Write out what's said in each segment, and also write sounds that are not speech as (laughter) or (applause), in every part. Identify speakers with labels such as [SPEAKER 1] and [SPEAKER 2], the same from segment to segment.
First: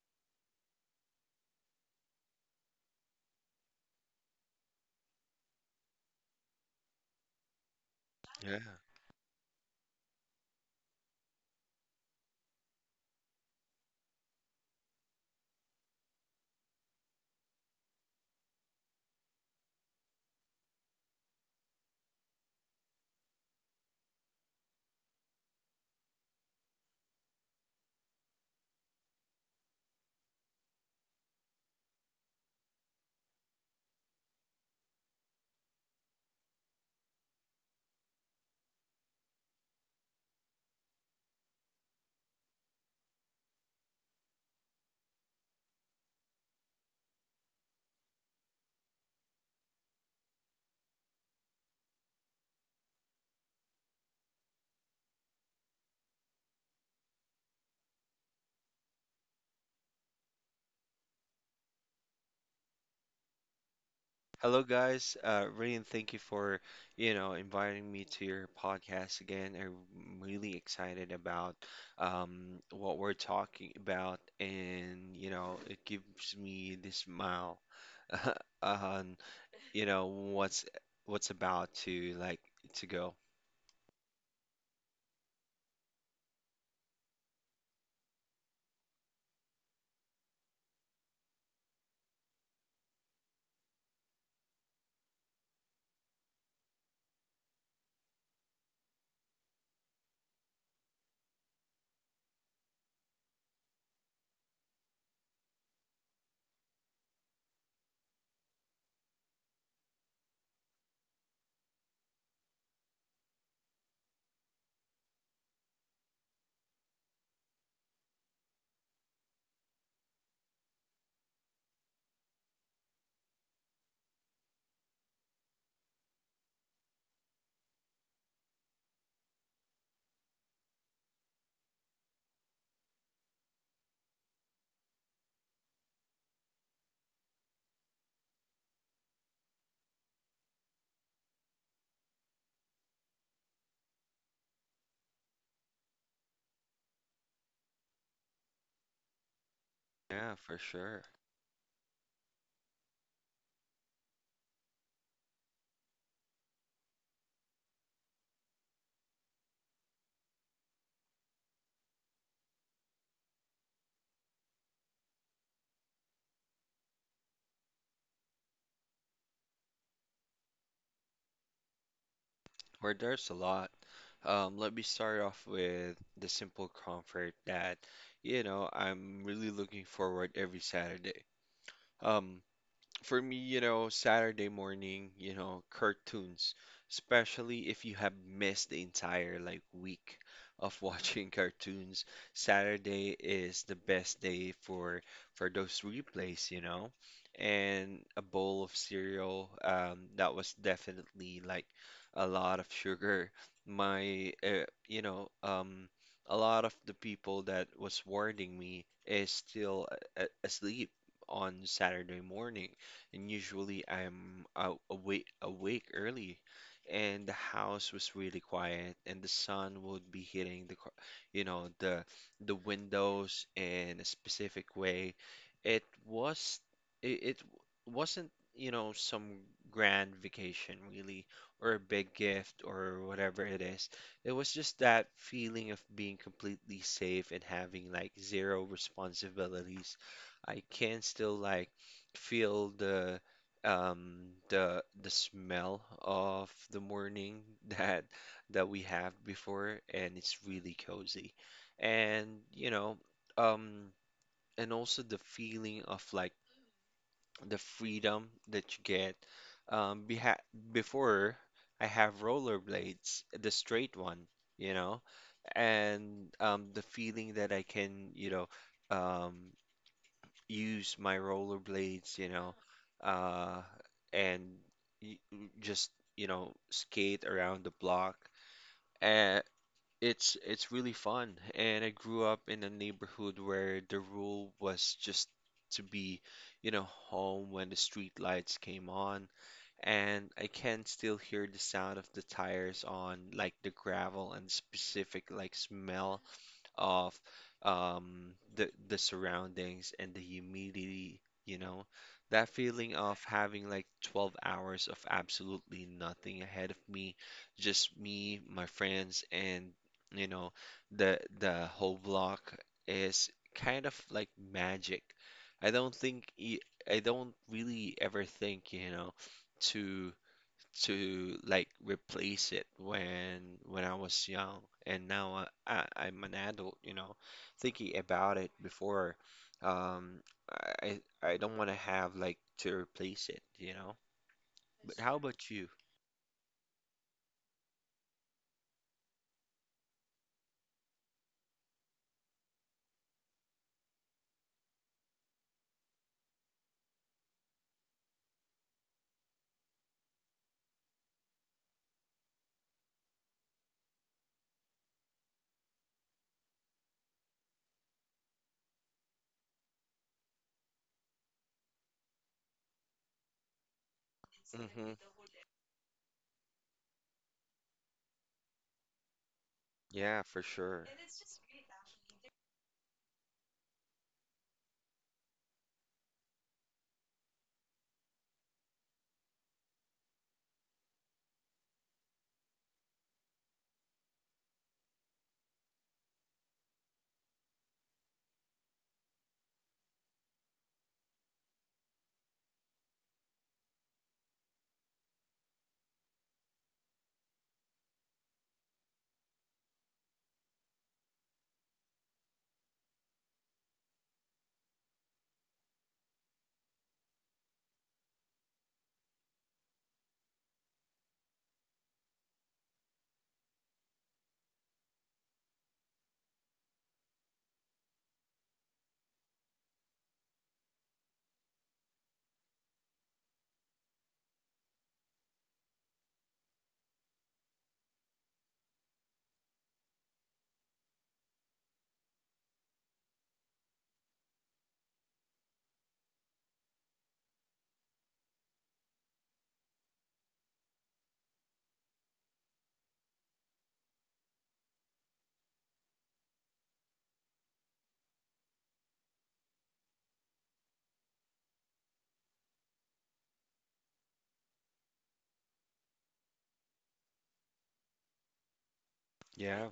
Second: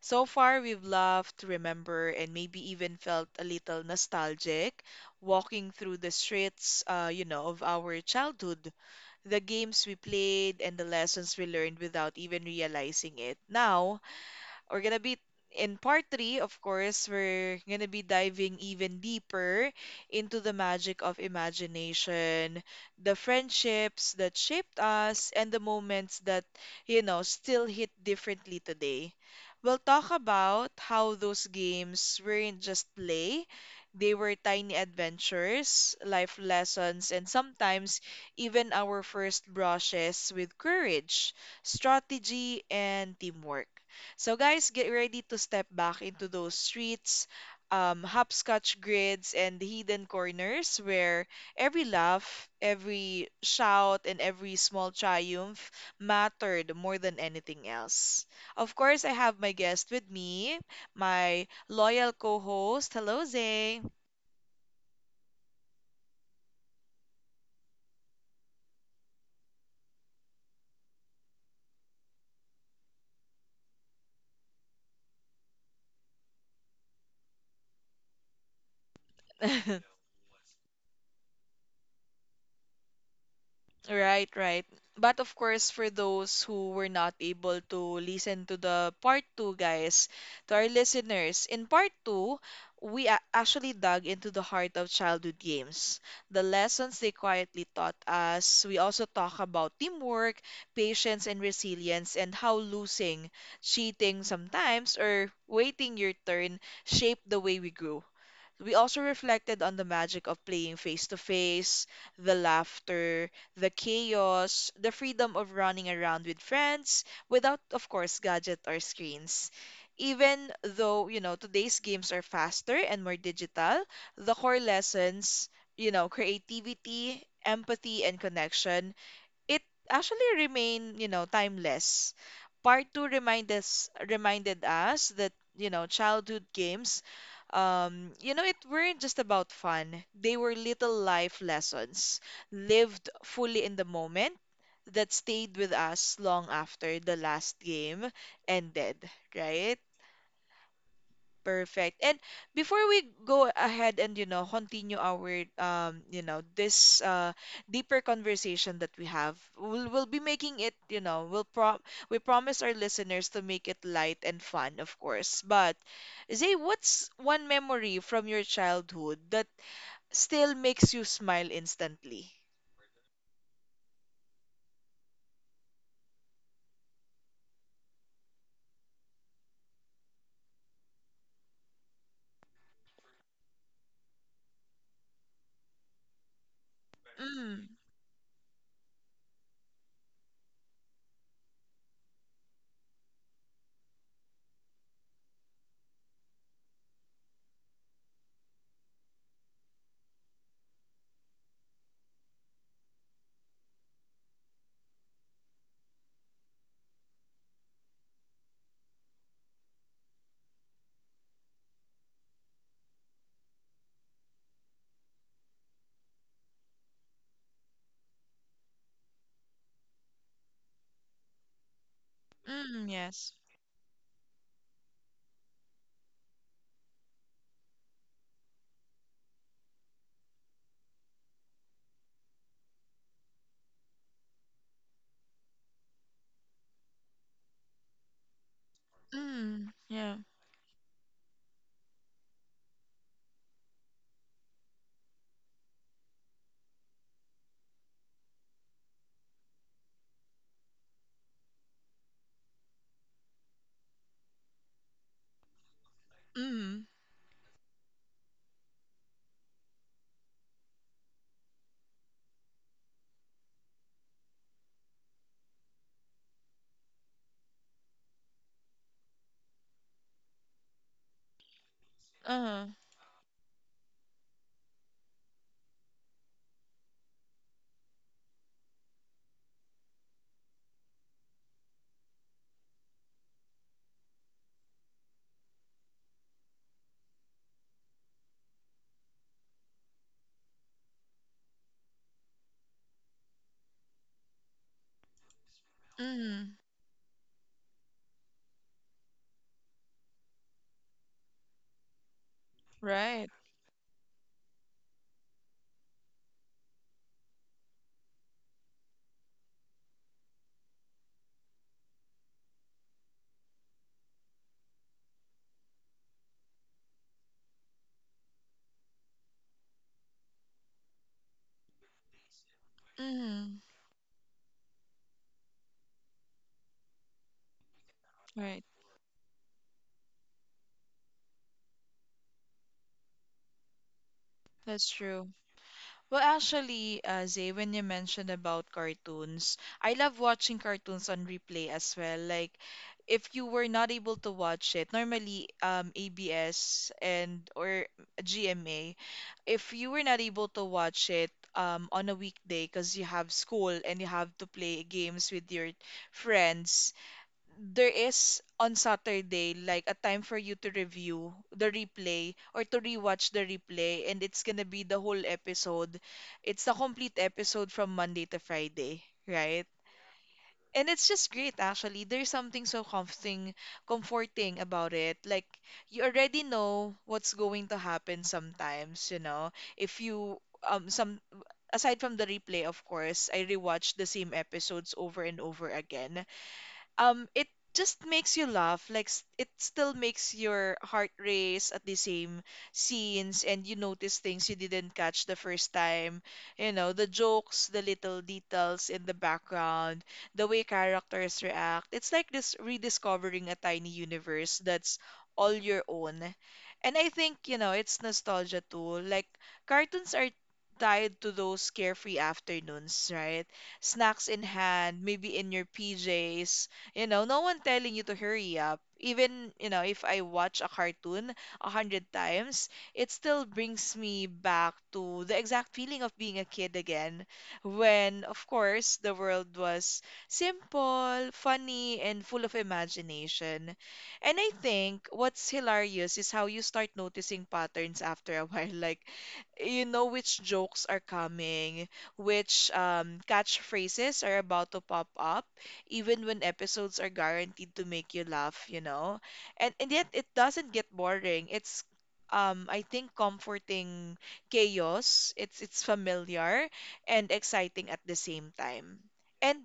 [SPEAKER 1] So far, we've loved, remember, and maybe even felt a little nostalgic walking through the streets, of our
[SPEAKER 2] Yeah.
[SPEAKER 1] childhood, the games we played, and the lessons we learned without even realizing it. Now, we're gonna be in part three, of course, we're gonna be diving even deeper into the magic of imagination, the friendships that shaped us, and the moments that, still hit differently today. We'll talk about how those games weren't just play. They were tiny adventures, life lessons, and sometimes even our first brushes with courage, strategy, and teamwork. So guys, get ready to step back into those streets, hopscotch grids, and hidden corners where every laugh, every shout, and every small triumph mattered more than anything else. Of course, I have my guest with me, my loyal co-host. Hello, Zay.
[SPEAKER 2] Hello, guys. Rain, thank you for, inviting me to your podcast again. I'm really excited about what we're talking about, and you know, it gives me this smile (laughs) on, you
[SPEAKER 1] (laughs)
[SPEAKER 2] know, what's about to to go.
[SPEAKER 1] Right, right. But of course, for those who were not able to listen to the part two, guys, to our listeners, in part two, we actually dug into the heart of childhood games, the lessons they quietly taught us. We also talk about teamwork, patience, and resilience, and how losing, cheating sometimes, or waiting your turn shaped the way we grew. So, we also reflected on the magic of playing face to face, the laughter, the chaos, the freedom of running around with friends without, of course, gadget or screens. Even though, today's games are faster and more digital, the core lessons, creativity, empathy, and connection it actually remained, timeless. Part two reminded us that, childhood games, it weren't just about fun. They were little life lessons lived fully in the moment that stayed with us long after the last game ended, right?
[SPEAKER 2] Yeah, for sure.
[SPEAKER 1] Perfect. And before we go ahead and continue our this deeper conversation that we have, we'll be making it we promise our listeners to make it light and fun, of course. But Zay, what's one memory from your childhood that still makes you smile instantly?
[SPEAKER 2] Where there's a lot. Let me start off with the simple comfort that, you know, I'm really looking forward every Saturday. Um, For me, you know, Saturday morning, you know, cartoons, especially
[SPEAKER 1] Mm.
[SPEAKER 2] if you have missed the entire like week of watching (laughs) cartoons, Saturday is the best day for those replays, you know. And a bowl of cereal, that was definitely like a lot of sugar. My, uh, you know, um, a lot of the people that was warning me is still asleep on Saturday morning, and usually I'm out awake early, and the house was really quiet, and the sun would be hitting the, the
[SPEAKER 1] Mm. Yes.
[SPEAKER 2] windows in a specific way. It was it wasn't, you know, some grand vacation really, or a big gift or whatever it is. It was just that feeling of being completely safe and having like zero
[SPEAKER 1] Mm.
[SPEAKER 2] responsibilities.
[SPEAKER 1] Yeah.
[SPEAKER 2] I can still like feel the smell of the morning (laughs) that we have before, and it's really cozy and you know um and also the feeling of like
[SPEAKER 1] Mm.
[SPEAKER 2] the freedom that you get beha before. I have rollerblades, the straight one, you know, and the feeling that I can um use my rollerblades, you know,
[SPEAKER 1] Uh.
[SPEAKER 2] uh, and y- just, you know, skate around the block. And it's really fun. And I grew up in a neighborhood where the rule was just to be, you know, home when the street lights came on. And I can still hear the sound of the tires on like the gravel and specific like smell
[SPEAKER 1] Mm.
[SPEAKER 2] of the surroundings and the humidity, you know, that feeling of
[SPEAKER 1] Right.
[SPEAKER 2] having like 12 hours of absolutely nothing ahead of me, just me, my friends, and you know, the whole block is kind of like magic. I don't think y- I don't really ever think, you know, to like replace it when
[SPEAKER 1] Mm.
[SPEAKER 2] I was young, and now I'm an adult, you know, thinking about it
[SPEAKER 1] Right.
[SPEAKER 2] before, um, I don't want to have like to replace it, you know.
[SPEAKER 1] That's
[SPEAKER 2] But how
[SPEAKER 1] true.
[SPEAKER 2] about you?
[SPEAKER 1] Well, actually, Zay, when you mentioned about cartoons, I love watching cartoons on replay as well. Like, if you were not able to watch it, normally ABS and or GMA, if you were not able to watch it on a weekday because you have school and you have to play games with your friends, there is on Saturday like a time for you to review the replay or to rewatch the replay and it's gonna be
[SPEAKER 2] Mm-hmm.
[SPEAKER 1] the whole episode. It's the complete episode from Monday to Friday, right?
[SPEAKER 2] Yeah, for sure.
[SPEAKER 1] And it's just great actually. There's something so comforting about it. Like you already know what's going to happen sometimes, you know. If you some aside from the replay, of course, I rewatch the same episodes over and over again it just makes you laugh like it still makes your heart race at the same scenes and you notice things you didn't catch the first time, you know, the jokes, the little details in the background, the way characters react. It's like this rediscovering a tiny universe that's all your own. And I think, you know, it's nostalgia too. Like cartoons are tied to those carefree afternoons, right? Snacks in hand, maybe in your PJs, you know, no one telling you to hurry up. Even, you know, if I watch a cartoon a hundred times, it still brings me back to the exact feeling of being a kid again. When, of course, the world was simple, funny, and full of imagination. And I think what's hilarious is how you start noticing patterns after a (laughs) while. Like, you know which jokes are coming, which catchphrases are about to pop up, even when episodes are guaranteed to make you laugh, you know? And yet it doesn't get boring. It's I think comforting chaos. It's familiar and exciting at the same time. And
[SPEAKER 2] Yeah,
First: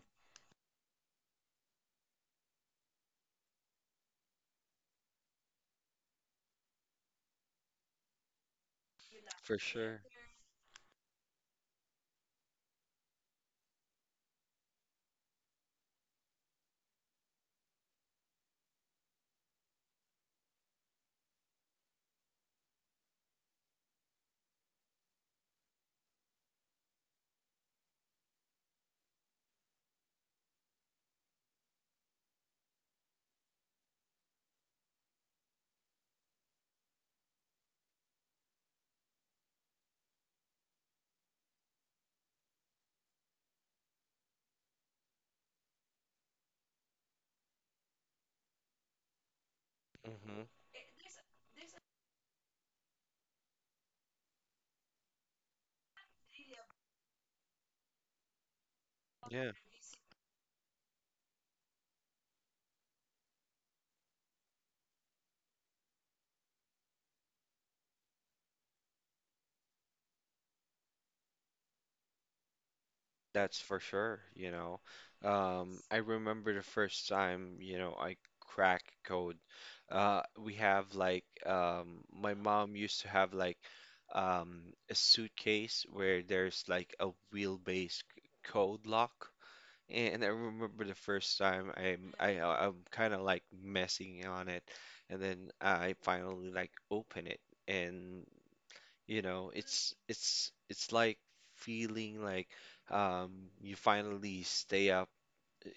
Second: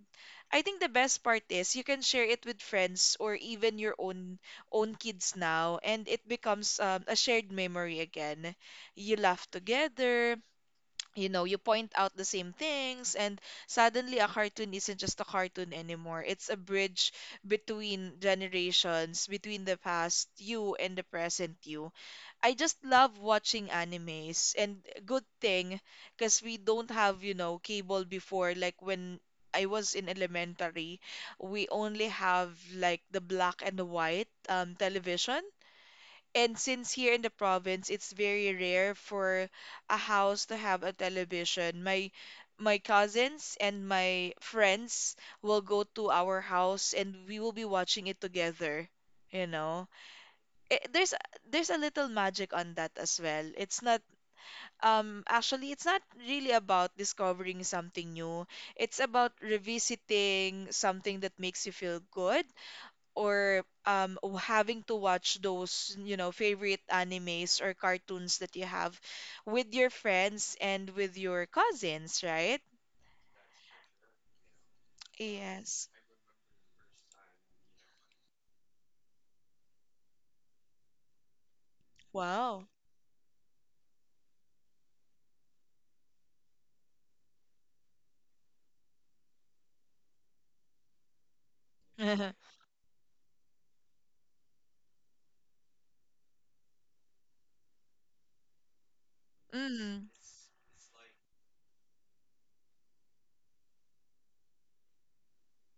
[SPEAKER 1] I think the best part is you can share it with friends or even your own kids now, and it becomes a shared memory again. You laugh
[SPEAKER 2] for sure.
[SPEAKER 1] together, you know, you point out the same things, and suddenly a cartoon isn't just a cartoon anymore. It's a bridge between generations, between the past you and the present you. I just love watching animes, and good thing, because we don't have, you know, cable before, like when. I was in elementary. We only have like the black and the white television. And since here in the province, it's very rare for a house to have a television. My cousins and my friends will go to our house and we will be watching it together, you know.
[SPEAKER 2] Mm-hmm.
[SPEAKER 1] It, there's a little magic on that as well. It's not actually it's not really about discovering something new. It's about
[SPEAKER 2] Yeah.
[SPEAKER 1] revisiting something that makes you feel good or having to watch those, you know, favorite animes or cartoons that you have with your friends and with your cousins, right?
[SPEAKER 2] That's for sure, you know.
[SPEAKER 1] Yes.
[SPEAKER 2] I remember the first time, you know, I cracked code. We have like my
[SPEAKER 1] Wow.
[SPEAKER 2] mom used to have like a suitcase where there's like a wheelbase code lock. And I remember the first time
[SPEAKER 1] (laughs)
[SPEAKER 2] I'm kind of like messing on it, and then I finally like open it, and you know,
[SPEAKER 1] Mm.
[SPEAKER 2] it's like feeling like you finally stay up,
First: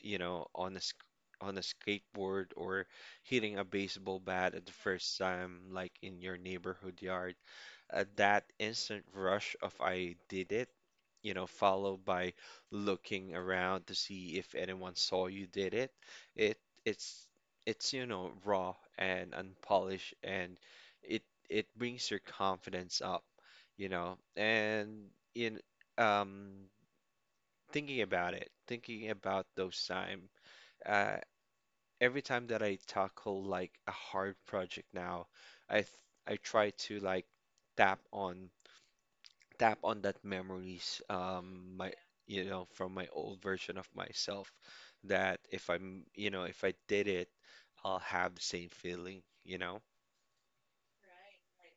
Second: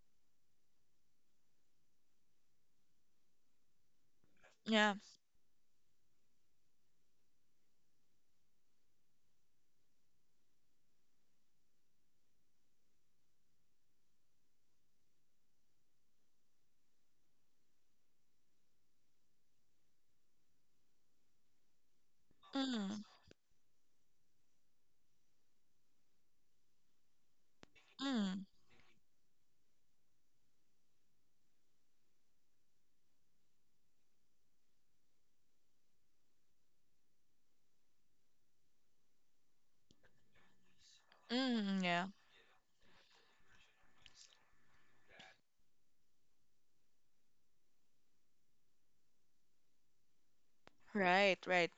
[SPEAKER 2] you know, on a sk on a skateboard, or hitting a baseball bat at the
[SPEAKER 1] Yeah.
[SPEAKER 2] first time, like in your neighborhood yard, that instant rush of I did it, you know, followed by looking around to see if anyone saw you did it. It it's it's you know raw and unpolished, and it it brings your
[SPEAKER 1] Mm.
[SPEAKER 2] confidence up, you know. And in um thinking about
[SPEAKER 1] Mm.
[SPEAKER 2] it, thinking about those time, uh every time that I tackle like a hard project now, I th I try to like tap on that memories
[SPEAKER 1] Mm.
[SPEAKER 2] my
[SPEAKER 1] Yeah.
[SPEAKER 2] you know from my old version of myself that if I'm you know if I did it, I'll have the same feeling, you know.
[SPEAKER 1] Right, right.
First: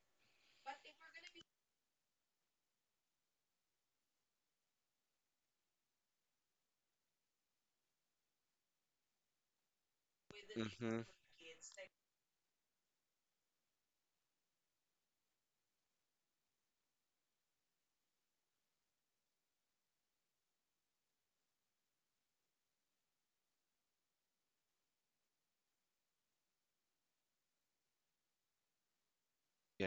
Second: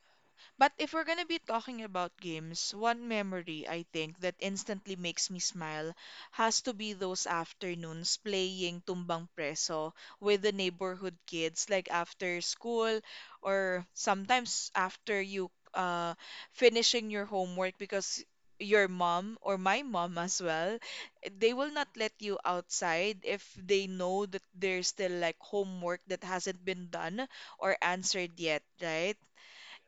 [SPEAKER 1] But if we're gonna be talking about games, one memory I think that instantly makes me smile has to be those afternoons playing tumbang preso with the
[SPEAKER 2] Mm-hmm.
[SPEAKER 1] neighborhood kids, like after school or sometimes after you finishing your homework because your mom or my mom as well, they will not let you outside if they know that there's still like homework that hasn't been done or answered yet, right?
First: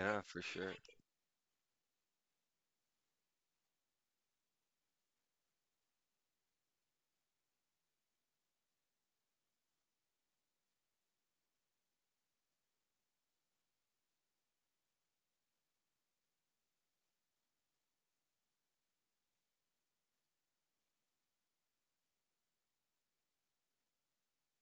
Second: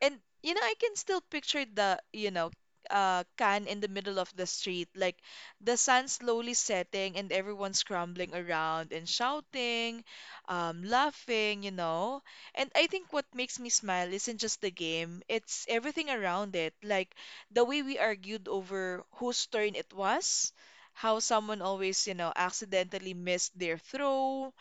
[SPEAKER 1] And
[SPEAKER 2] for
[SPEAKER 1] you know,
[SPEAKER 2] sure.
[SPEAKER 1] I can still picture the, you know, can in the middle of the street, like the sun slowly setting and everyone scrambling around and shouting, laughing, you know. And I think what makes me smile isn't just the game, it's everything around it. Like the way we argued over whose turn it was, how someone always, you know, accidentally missed their throw,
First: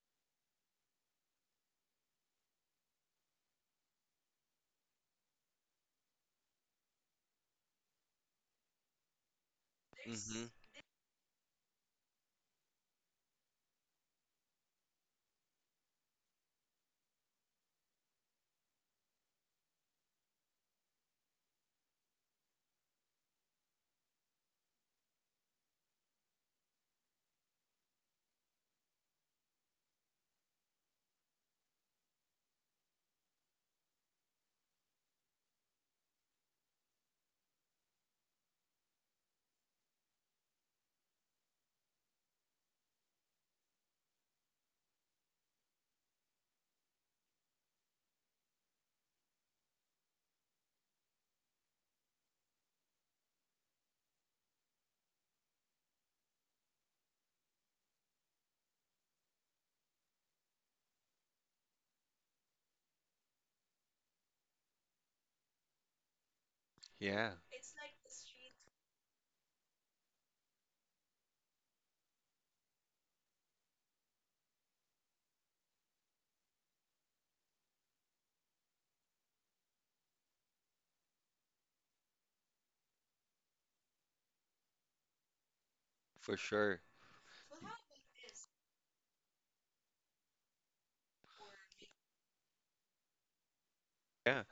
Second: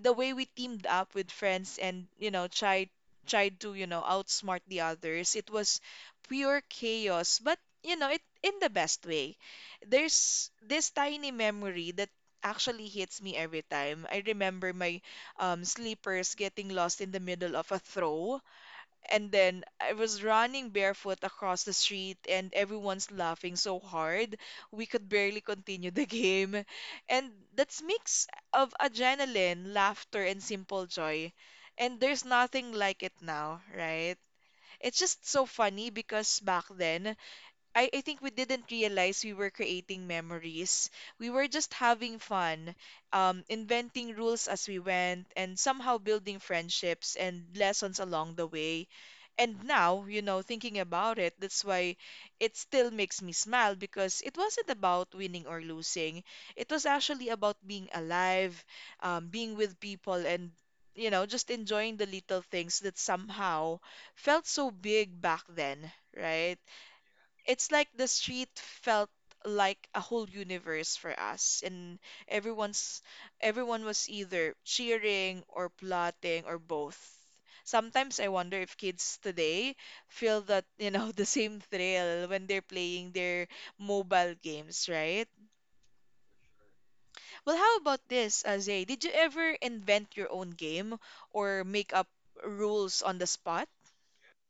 [SPEAKER 1] the way we teamed up with friends and, you know, tried to, you know, outsmart the others. It was pure chaos, but, you know, it in the best way.
[SPEAKER 2] Mm-hmm.
[SPEAKER 1] There's this tiny memory that actually hits me every time. I remember my sleepers getting lost in the middle of a throw, and then I was running barefoot across the street, and everyone's laughing so hard we could barely continue the (laughs) game. And that's mix of adrenaline, laughter, and simple joy. And there's nothing like it now, right? It's just so funny because back then I think we didn't realize we were creating memories. We were just having fun, inventing rules as we went, and somehow building friendships and lessons along the way. And now, you know, thinking about it, that's why it still makes me smile because it wasn't about winning or losing. It was actually about being alive, being with people, and, you know, just enjoying the little things that somehow felt so big back then, right?
[SPEAKER 2] Yeah,
[SPEAKER 1] It's like the street felt like a whole universe for us and everyone's everyone was either cheering or plotting or both. Sometimes I wonder if kids today feel that, you know, (laughs) the same thrill when they're playing their mobile games, right?
[SPEAKER 2] for sure.
[SPEAKER 1] Well, how about this, Azay? Did you ever invent your own game or make up rules on the spot?
[SPEAKER 2] Yeah,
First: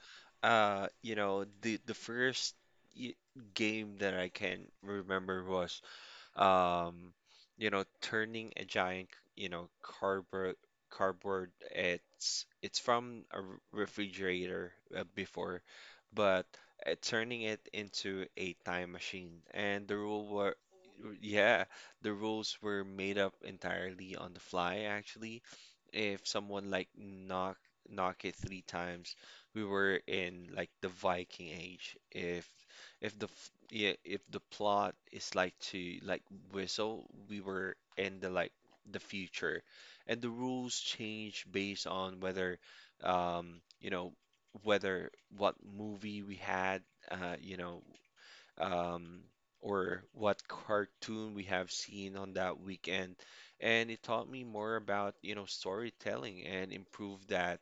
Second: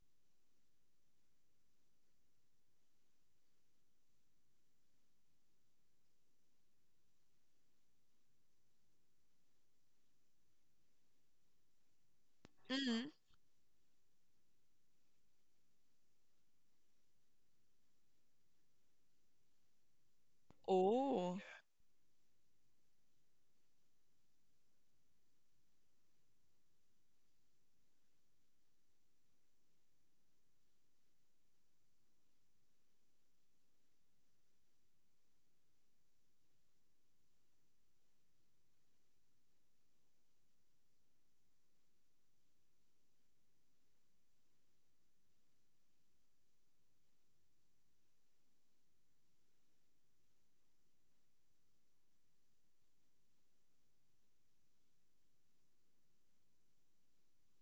[SPEAKER 2] you know, the first y- game that I can remember was um, you know, turning a giant, you know, cardboard. It's
[SPEAKER 1] Mm.
[SPEAKER 2] from a refrigerator, before, but turning it into a time machine. And
[SPEAKER 1] Oh.
[SPEAKER 2] yeah, the rules were made up entirely on the fly, actually. If someone like knock it three times, we were in like the Viking Age. If the plot is like to whistle, we were in the future, and the rules change based on whether you know whether what movie we had, uh you know um, or what cartoon we have seen on that weekend. And it taught me more about, you know, storytelling and improved that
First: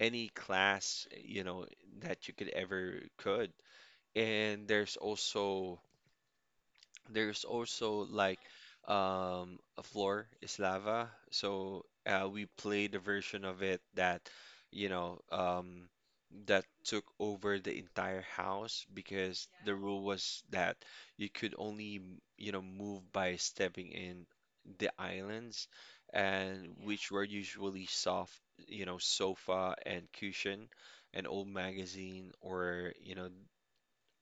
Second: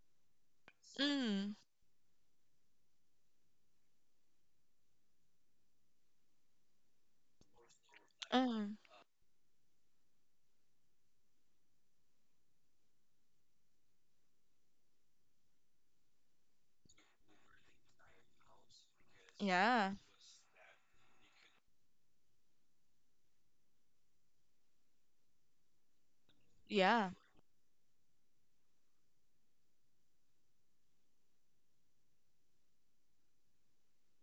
[SPEAKER 2] any class, you
[SPEAKER 1] Mm.
[SPEAKER 2] know, that you could ever could. And there's also like
[SPEAKER 1] Mm.
[SPEAKER 2] a floor is lava. So we played a version of it that, you know, um, that took over the entire house because the
[SPEAKER 1] Yeah.
[SPEAKER 2] rule was that you could only, you know, move by stepping in the islands, and
[SPEAKER 1] Yeah.
[SPEAKER 2] which were usually soft, you know, sofa and cushion, an old magazine or,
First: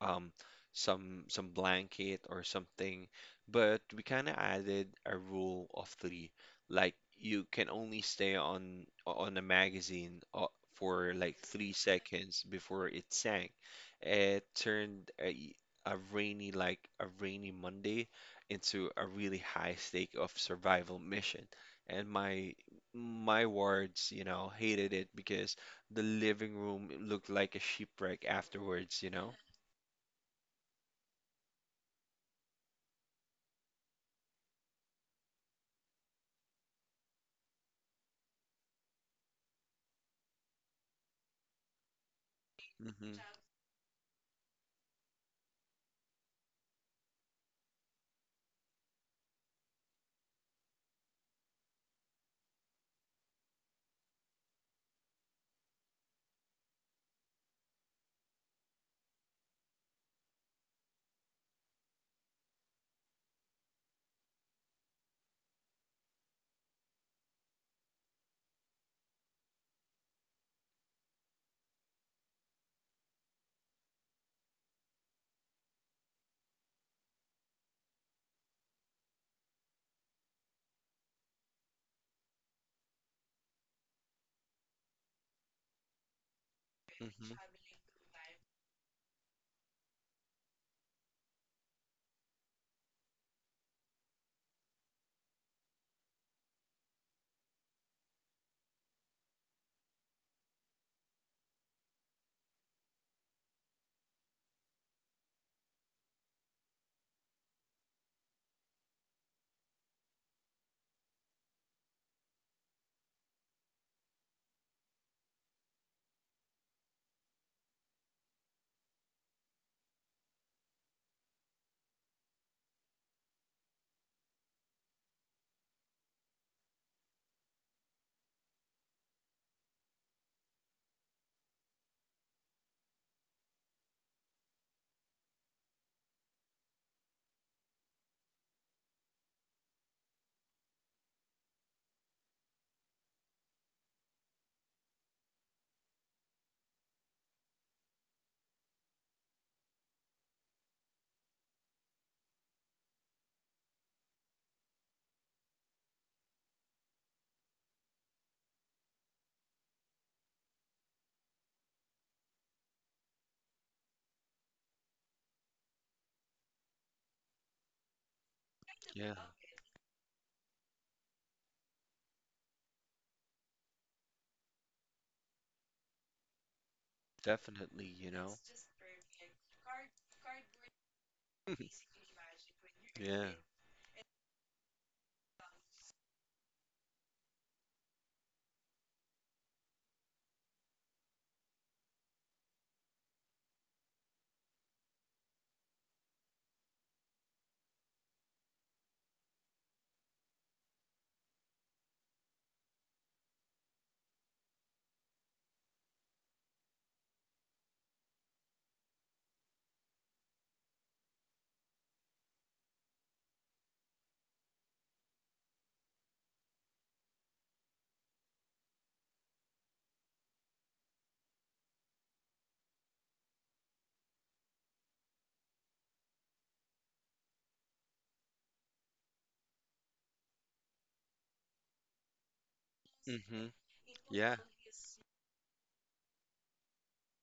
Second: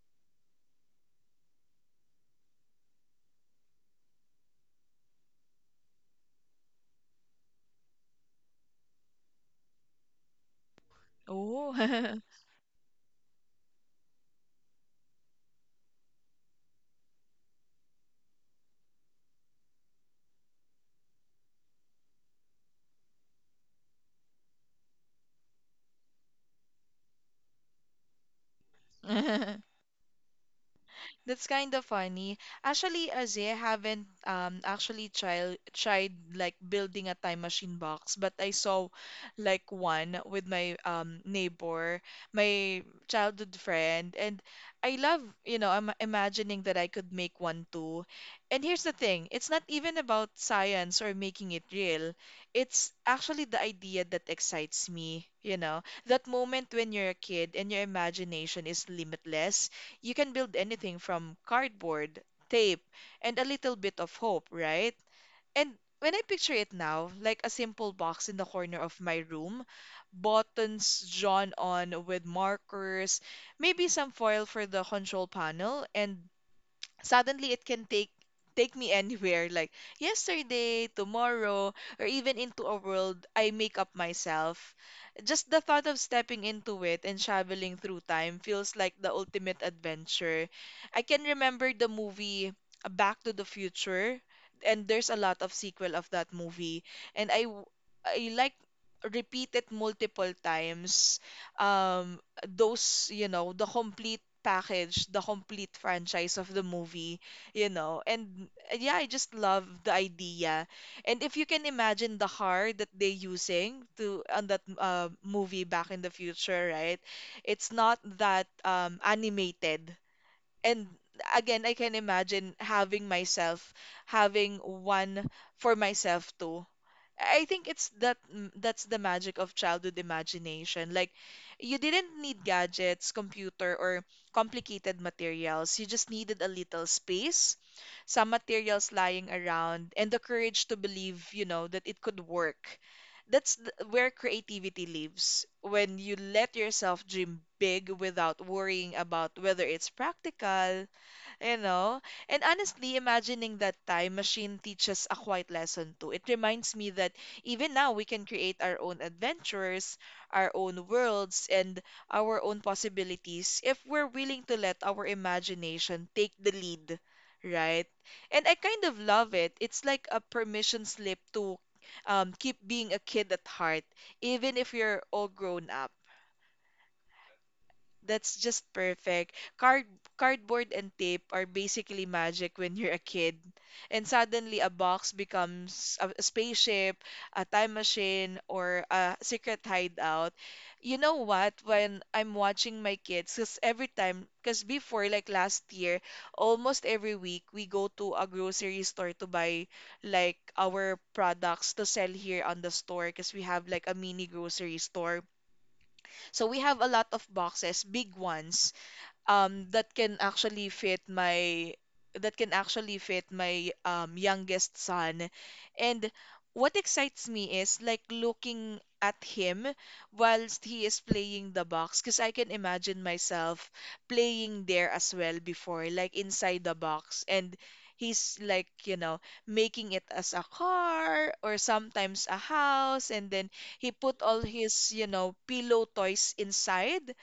[SPEAKER 2] um, some blanket or something, but we kind of added a rule of three, like you can only stay on a magazine for like three
[SPEAKER 1] Oh.
[SPEAKER 2] seconds before it sank. It turned a rainy Monday into a really high stake of survival mission, and my wards, you know, hated it because the living room looked like a shipwreck afterwards, you know.
[SPEAKER 1] (laughs) (laughs) That's kind of funny. Actually, as I haven't actually tried like building a time machine box, but I saw like one with my neighbor, my
[SPEAKER 2] Hmm.
[SPEAKER 1] childhood friend, and I love, you know, I'm imagining that I could make one too. And here's the thing, it's not even about science or making it real. It's actually the idea that excites me, you know, that moment when you're a kid and your imagination is limitless. You can build anything from cardboard, tape, and a little bit of hope, right? And when I picture it now, like a simple box in the corner of my room, buttons drawn on with markers, maybe some foil for the control panel, and suddenly it can take me anywhere, like yesterday, tomorrow, or even into a world I make up myself. Just the thought of stepping into it and
[SPEAKER 2] Hmm.
[SPEAKER 1] traveling through time feels like the ultimate adventure. I can remember the movie Back to the Future, and there's a lot of sequel of that movie, and I like repeat it multiple times, um those, you know, the complete package, the complete franchise of the movie, you know. And yeah, I just love the idea. And if you can imagine the car that they using to on that movie Back in the Future, right? It's not that animated and again, I can imagine having myself, having one for myself too. I think it's that's the magic of childhood imagination. Like you didn't need gadgets, computer, or complicated materials. You just needed a little space, some materials lying around, and the courage to believe, that it could work. Where creativity lives when you let yourself dream big without worrying about whether it's practical, you know? And honestly, imagining that time machine teaches a quiet lesson too. It reminds me that even now we can create our own adventures, our own worlds, and our own possibilities if we're willing to let our imagination take the lead, right? And I kind of
[SPEAKER 2] Yeah,
[SPEAKER 1] love it. It's like a permission slip to keep being a kid at heart, even if you're all grown up.
[SPEAKER 2] definitely, you know.
[SPEAKER 1] That's just perfect. Cardboard and tape are basically
[SPEAKER 2] (laughs)
[SPEAKER 1] magic when you're a
[SPEAKER 2] Yeah.
[SPEAKER 1] kid. And suddenly a box becomes a spaceship, a time machine, or a secret hideout. You know what? When I'm watching my kids, because every time, because before, like last year, almost every week, we go to a grocery store to buy like our products to sell here on the store because we have like a mini grocery store. So we have a lot of boxes, big ones that can actually fit my that can actually fit my youngest son. And what excites me is like looking at him whilst he is playing the box because I can imagine myself playing there as well before, like inside the box. And he's like, making it as a car or sometimes a house, and then
[SPEAKER 2] Hmm.
[SPEAKER 1] he put
[SPEAKER 2] Yeah,
[SPEAKER 1] all his, you know, pillow toys inside.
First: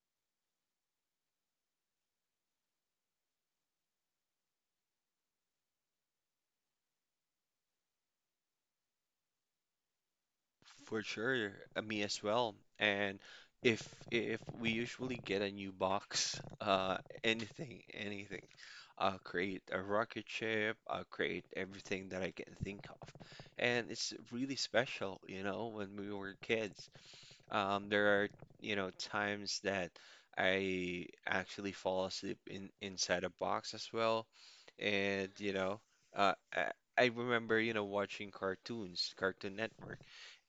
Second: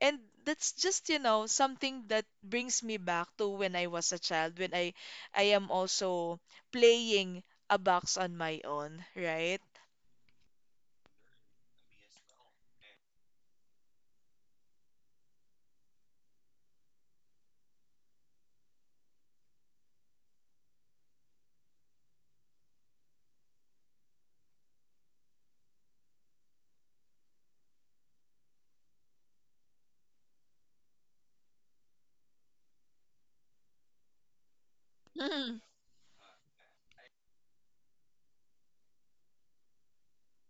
[SPEAKER 1] And that's just, something that brings me back to when I was a child, when I am also playing a box on my own, right?
[SPEAKER 2] for sure. Me as well. And if we usually get a new box, anything, I'll create a rocket ship. I'll create everything that I can think of. And it's really special, you know, when we were kids. There are, you know, times that I actually fall asleep in inside a box as well. And, you
[SPEAKER 1] Mm,
[SPEAKER 2] know, uh, I, I remember, you know, watching cartoons, Cartoon Network,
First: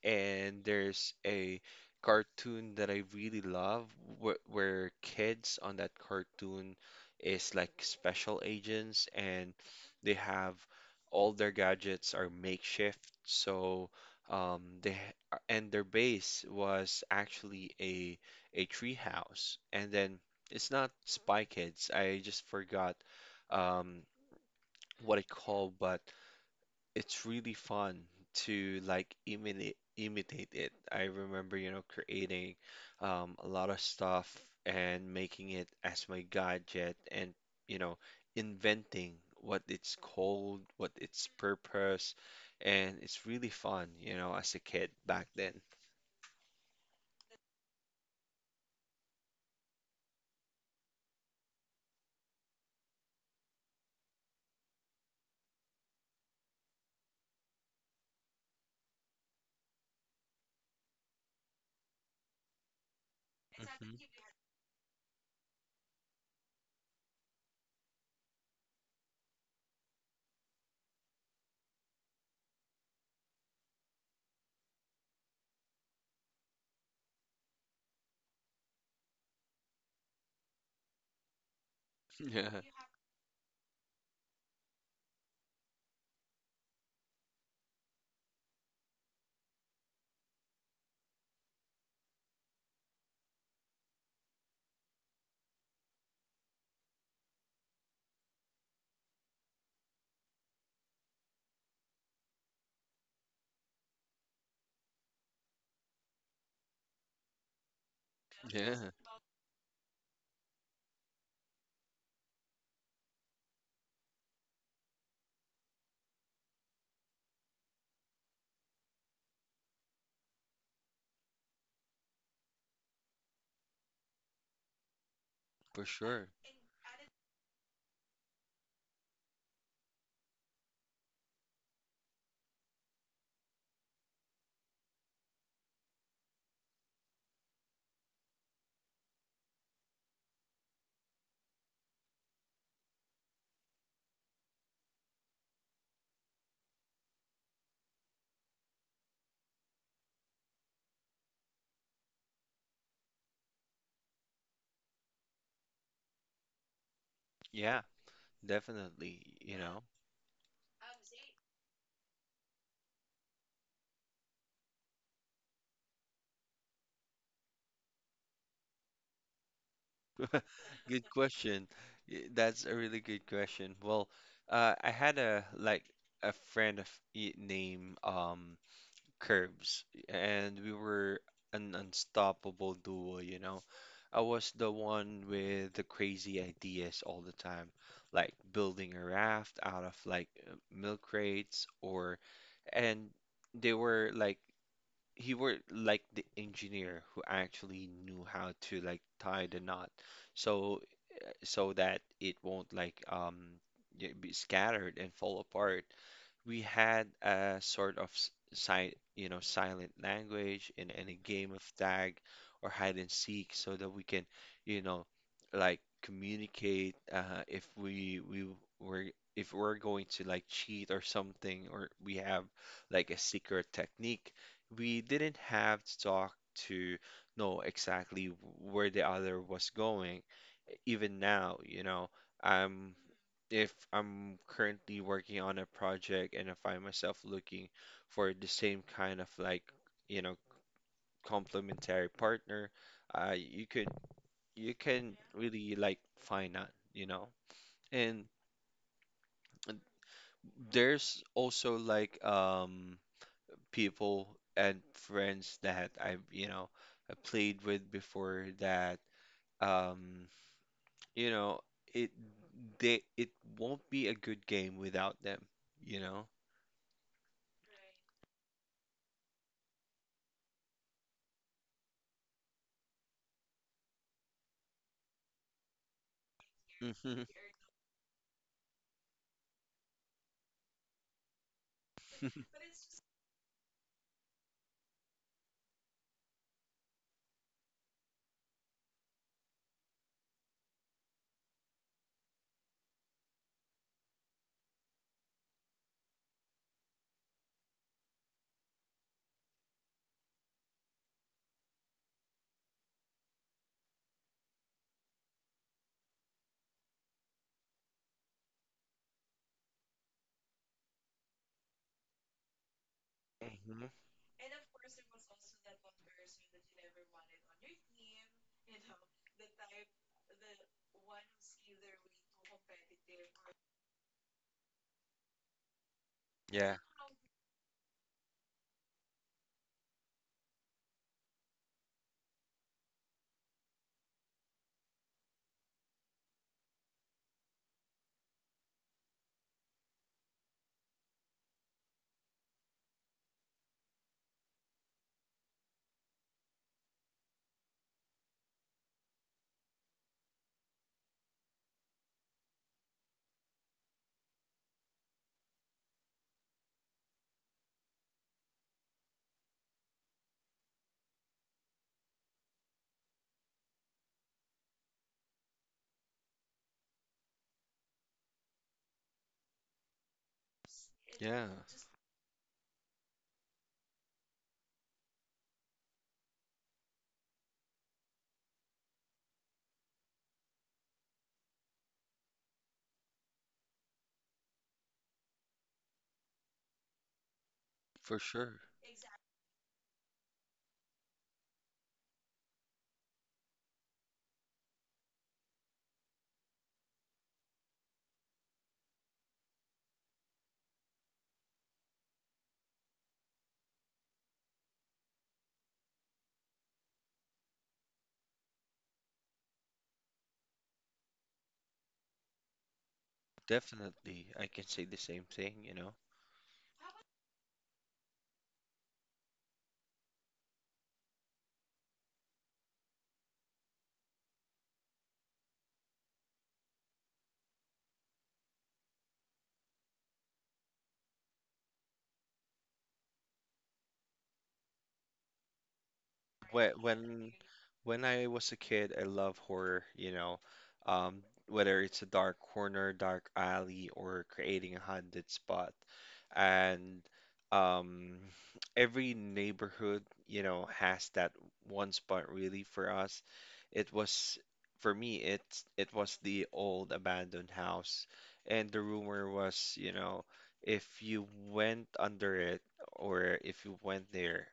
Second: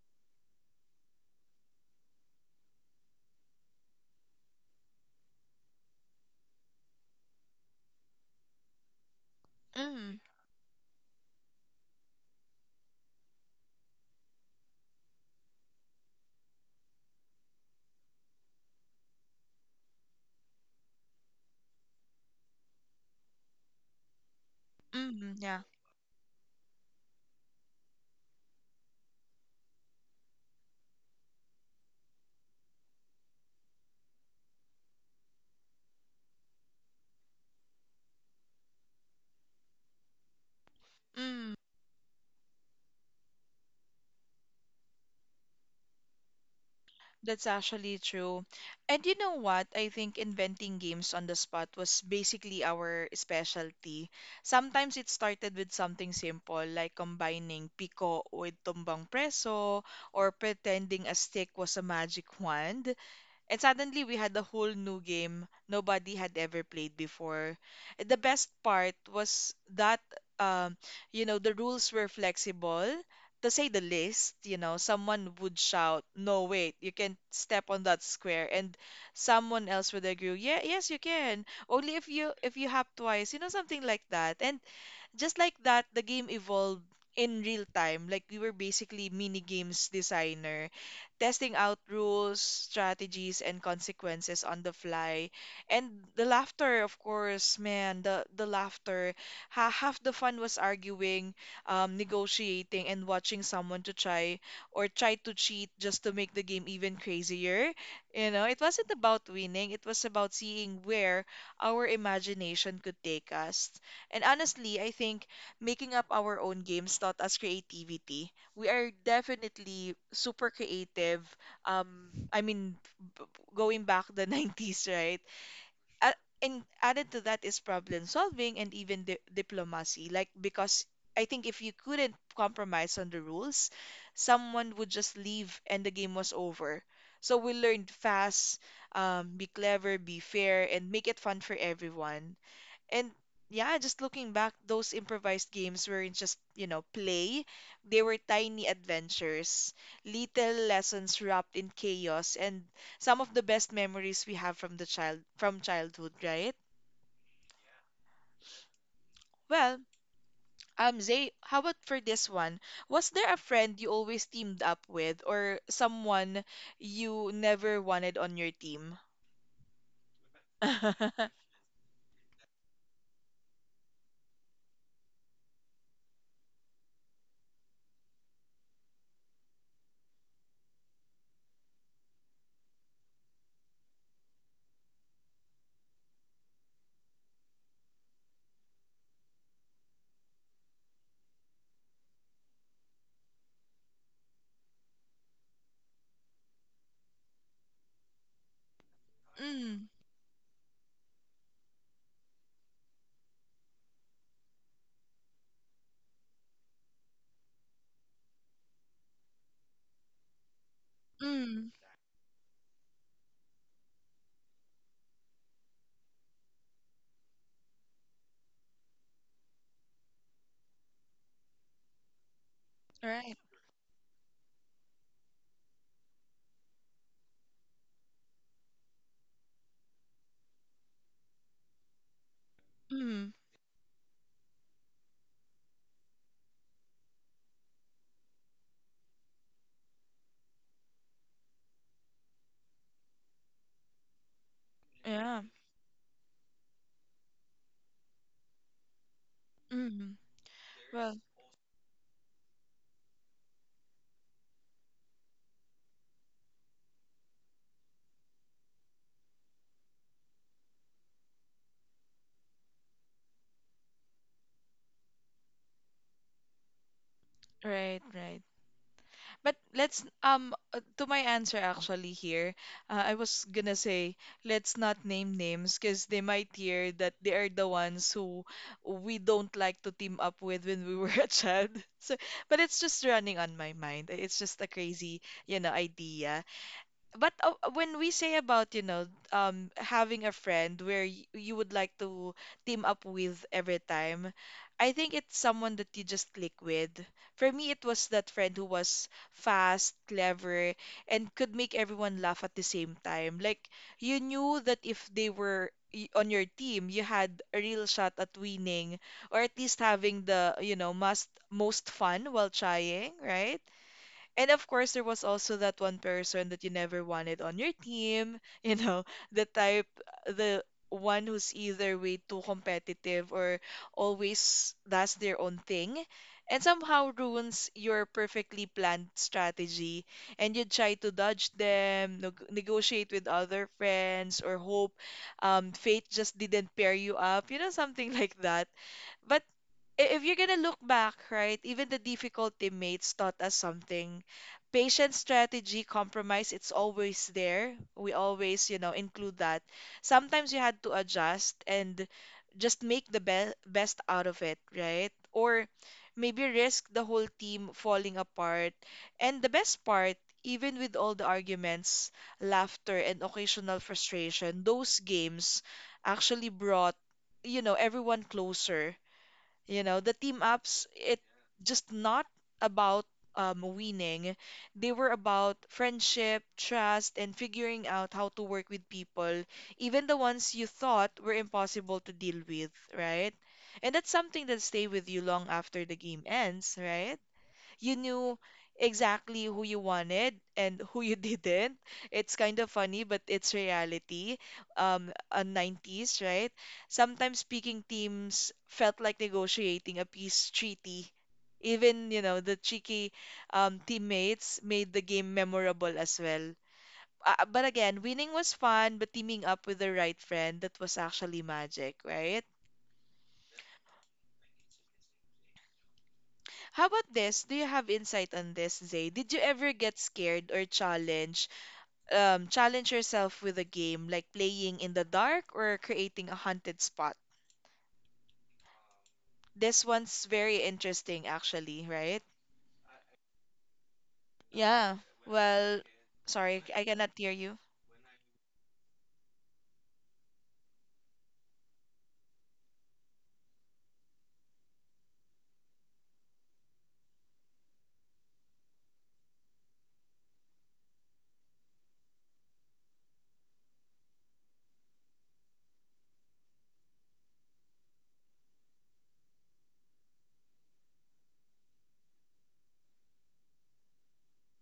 [SPEAKER 2] and there's a cartoon that I really love where kids on that cartoon is like special agents, and they
[SPEAKER 1] mm,
[SPEAKER 2] have all their gadgets are makeshift, so um they and their base was actually a tree house. And then, it's not Spy Kids, I just forgot um what it
[SPEAKER 1] yeah.
[SPEAKER 2] called, but it's really fun to like imitate it. I remember, you know, creating a lot of stuff and making it as my gadget, and, you know, inventing what it's called, what its
[SPEAKER 1] Mm,
[SPEAKER 2] purpose, and it's really fun, you know, as a kid back then.
[SPEAKER 1] that's actually true. And you know what? I think inventing games on the spot was basically our specialty. Sometimes it started with something simple, like combining pico with tumbang preso or pretending a stick was a magic wand. And
[SPEAKER 2] Mhm.
[SPEAKER 1] suddenly we had a
[SPEAKER 2] (laughs)
[SPEAKER 1] whole new game nobody had ever played before. And the best part was that um, you know, the rules were flexible. To say the least, you know, someone would shout, "No, wait, you can't step on that square," and someone else would agree, "Yeah, yes, you can. Only if you if
[SPEAKER 2] Yeah.
[SPEAKER 1] you hop twice," you know, something like that. And just like that, the game evolved in real time. Like we were basically mini games designer, testing out rules, strategies, and consequences on the fly. And the laughter, of course, man, the laughter. Ha Half the fun was arguing, negotiating, and watching someone to try or try to cheat just to make the game even crazier. You know, it wasn't
[SPEAKER 2] Yeah,
[SPEAKER 1] about winning. It was about seeing where our imagination could take us. And honestly, I think making up our own games taught us creativity. We are definitely super creative. I mean, going back the (laughs) 90s, right?
[SPEAKER 2] for sure.
[SPEAKER 1] And added to that is problem solving and even diplomacy. Like, because I think if you couldn't compromise on the rules, someone would just leave and the game was over. So we learned fast, be clever, be fair, and make it fun for everyone. And yeah, just looking back, those improvised games weren't just, you know, play. They were tiny adventures, little lessons wrapped in chaos, and some of the best memories we have from the child from childhood, right?
[SPEAKER 2] Yeah, definitely, you
[SPEAKER 1] Well,
[SPEAKER 2] know.
[SPEAKER 1] Zay, how about for this one? Was there a friend you always teamed up with or someone you never wanted on your team?
[SPEAKER 2] (laughs) Good
[SPEAKER 1] (laughs)
[SPEAKER 2] question. That's a really good question. Well, I had a a friend of named Curbs, and we were an unstoppable duo, you know. I was the one with the crazy ideas all the time, like building a raft out of like milk crates or, and they were like he were like the engineer who actually knew how to like tie the knot.
[SPEAKER 1] Mm,
[SPEAKER 2] So that it won't like be scattered and fall apart. We had a sort of s- si you know silent language in any game of
[SPEAKER 1] mm,
[SPEAKER 2] tag or hide and seek so that we can, you know, like communicate, were if we're going to like cheat or something, or we have like a
[SPEAKER 1] right.
[SPEAKER 2] secret technique. We didn't have to talk to know exactly where the other was going. Even now, you know, I'm
[SPEAKER 1] Mm,
[SPEAKER 2] if I'm currently working on a project and I find myself looking for the same kind of like, you know, complementary partner, uh, you could you can
[SPEAKER 1] yeah.
[SPEAKER 2] really like find that, you know. And
[SPEAKER 1] Mm, well,
[SPEAKER 2] there's also like people and friends that I've, you know, I played with before, that um, you know, it they it won't be a good game without them, you know.
[SPEAKER 1] right, right. But let's to my answer actually here, I was gonna say let's not name names because they might hear that
[SPEAKER 2] Mhm.
[SPEAKER 1] they are the ones who we don't like to team up with when we were (laughs) a child. So,
[SPEAKER 2] Hmm.
[SPEAKER 1] but it's just running on my mind. It's just a crazy, you know, idea. But when we say about, you know, having a friend where y you would like to team up with every time, I think it's someone that you just click with. For me, it was that friend who was fast, clever, and could make everyone laugh at the same time. Like, you knew that if they were on your team, you had a real shot at winning, or at least having the, you know, most fun while trying, right? And of course, there was also that one person that you never wanted on your team, (laughs) you know, the type, the one who's either way too competitive or always does their own thing and
[SPEAKER 2] Yeah,
[SPEAKER 1] somehow ruins your perfectly planned strategy. And you try to dodge them, negotiate with other friends, or hope fate just didn't pair you up, you know, something (laughs) like that. But if you're gonna look back, right, even the difficult teammates taught us something. Patient strategy, compromise, it's always there. We always, you know, include that. Sometimes you had to adjust and just make the be best out of it, right? Or maybe risk the whole team falling apart. And the best part, even with all the arguments, laughter, and occasional frustration, those games actually brought, you know, everyone closer. You know, the team ups, it
[SPEAKER 2] yeah,
[SPEAKER 1] just not about winning. They were about friendship, trust, and figuring out how to work with people, even the ones you thought were impossible to deal with, right? And that's something that stay with you long after the game ends, right? You
[SPEAKER 2] for
[SPEAKER 1] knew
[SPEAKER 2] sure.
[SPEAKER 1] exactly who you wanted and who you (laughs) didn't. It's kind of funny, but it's reality. On 90s, right? Sometimes speaking teams felt like negotiating a peace treaty. Even, you know, the cheeky teammates made the game memorable as well. But again, winning was fun, but teaming up with the right friend, that was actually magic, right?
[SPEAKER 2] Definitely. I can say the same thing, you know.
[SPEAKER 1] How about this? Do you have insight on this, Zay? Did you ever get scared or challenged challenge yourself with a game, like playing in the dark or creating a haunted spot? This one's very interesting, actually, right? Yeah. Well, sorry,
[SPEAKER 2] when
[SPEAKER 1] I cannot hear
[SPEAKER 2] when
[SPEAKER 1] you.
[SPEAKER 2] I was a kid, I love horror, you know, whether it's a dark corner, dark alley, or creating a haunted spot. And um, (sniffs) every neighborhood, you know, has that one spot really for us. It was for me, it was the old abandoned house, and the rumor was, you know, if you went under it, or if you went there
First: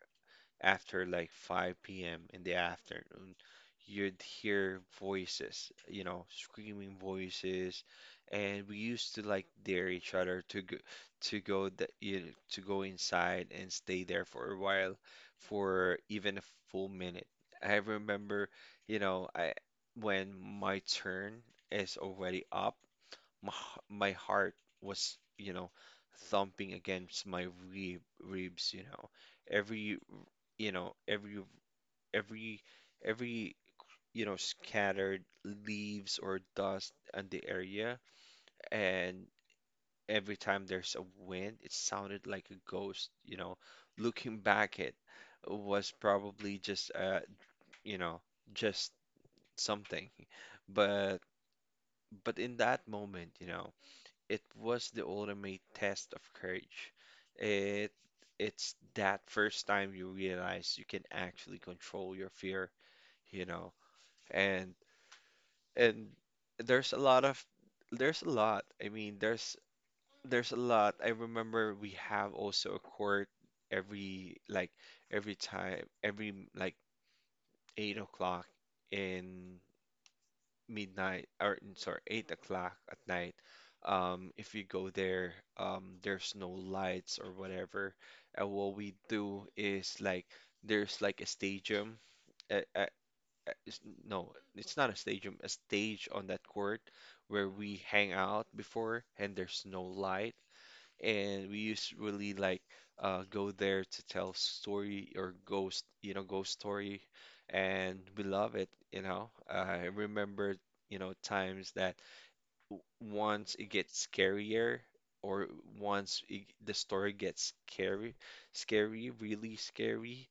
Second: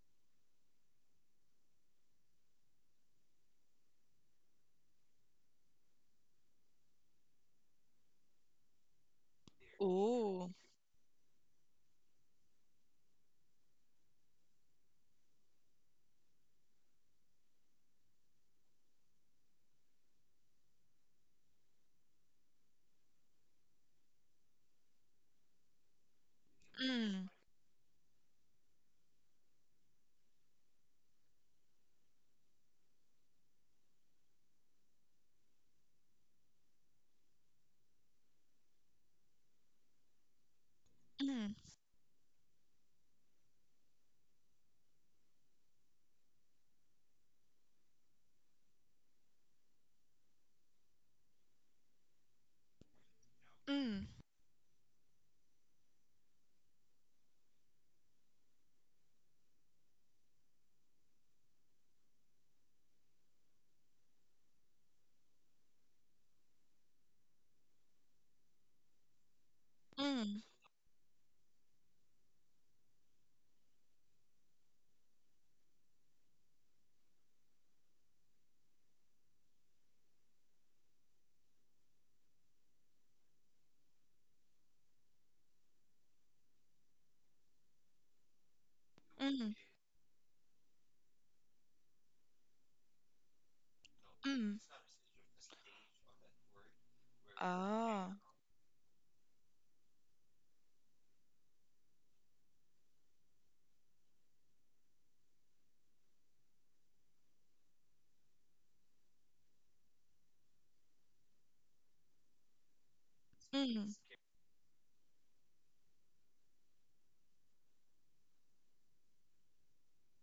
[SPEAKER 2] after like 5 p.m. in the afternoon, you'd hear voices, you know, screaming voices, and we used to like dare each other
[SPEAKER 1] Ooh.
[SPEAKER 2] to go the, you know, to go inside and stay there for a while, for even a full minute. I remember, you know, I when my turn is already up, my heart was, you know, thumping against
[SPEAKER 1] Mm,
[SPEAKER 2] my ribs, you know. Every, you know, every, every, every, you know, scattered leaves or dust on the area. And every time there's a wind,
[SPEAKER 1] mm,
[SPEAKER 2] it sounded like a ghost, you know. Looking back, it was probably just, you know, just something. But, in that moment, you know,
[SPEAKER 1] mm,
[SPEAKER 2] it was the ultimate test of courage. It it's that first time you realize you can actually control your fear, you know. And and there's a lot of there's a lot. I mean, there's
[SPEAKER 1] mm,
[SPEAKER 2] there's a lot. I remember we have also a court every like every like 8 o'clock in midnight or sorry, 8 o'clock at night. If you go there, there's no lights or whatever. And what we do
[SPEAKER 1] mm,
[SPEAKER 2] is like there's like a stadium. A, a, a- it's- no,
[SPEAKER 1] mm.
[SPEAKER 2] it's not a stadium, a stage on that court where we hang
[SPEAKER 1] Oh.
[SPEAKER 2] out before, and there's no light and we used to really like go there to tell story or ghost story, and we love it. I remember, times that once it gets scarier or the story gets scary, scary, really scary,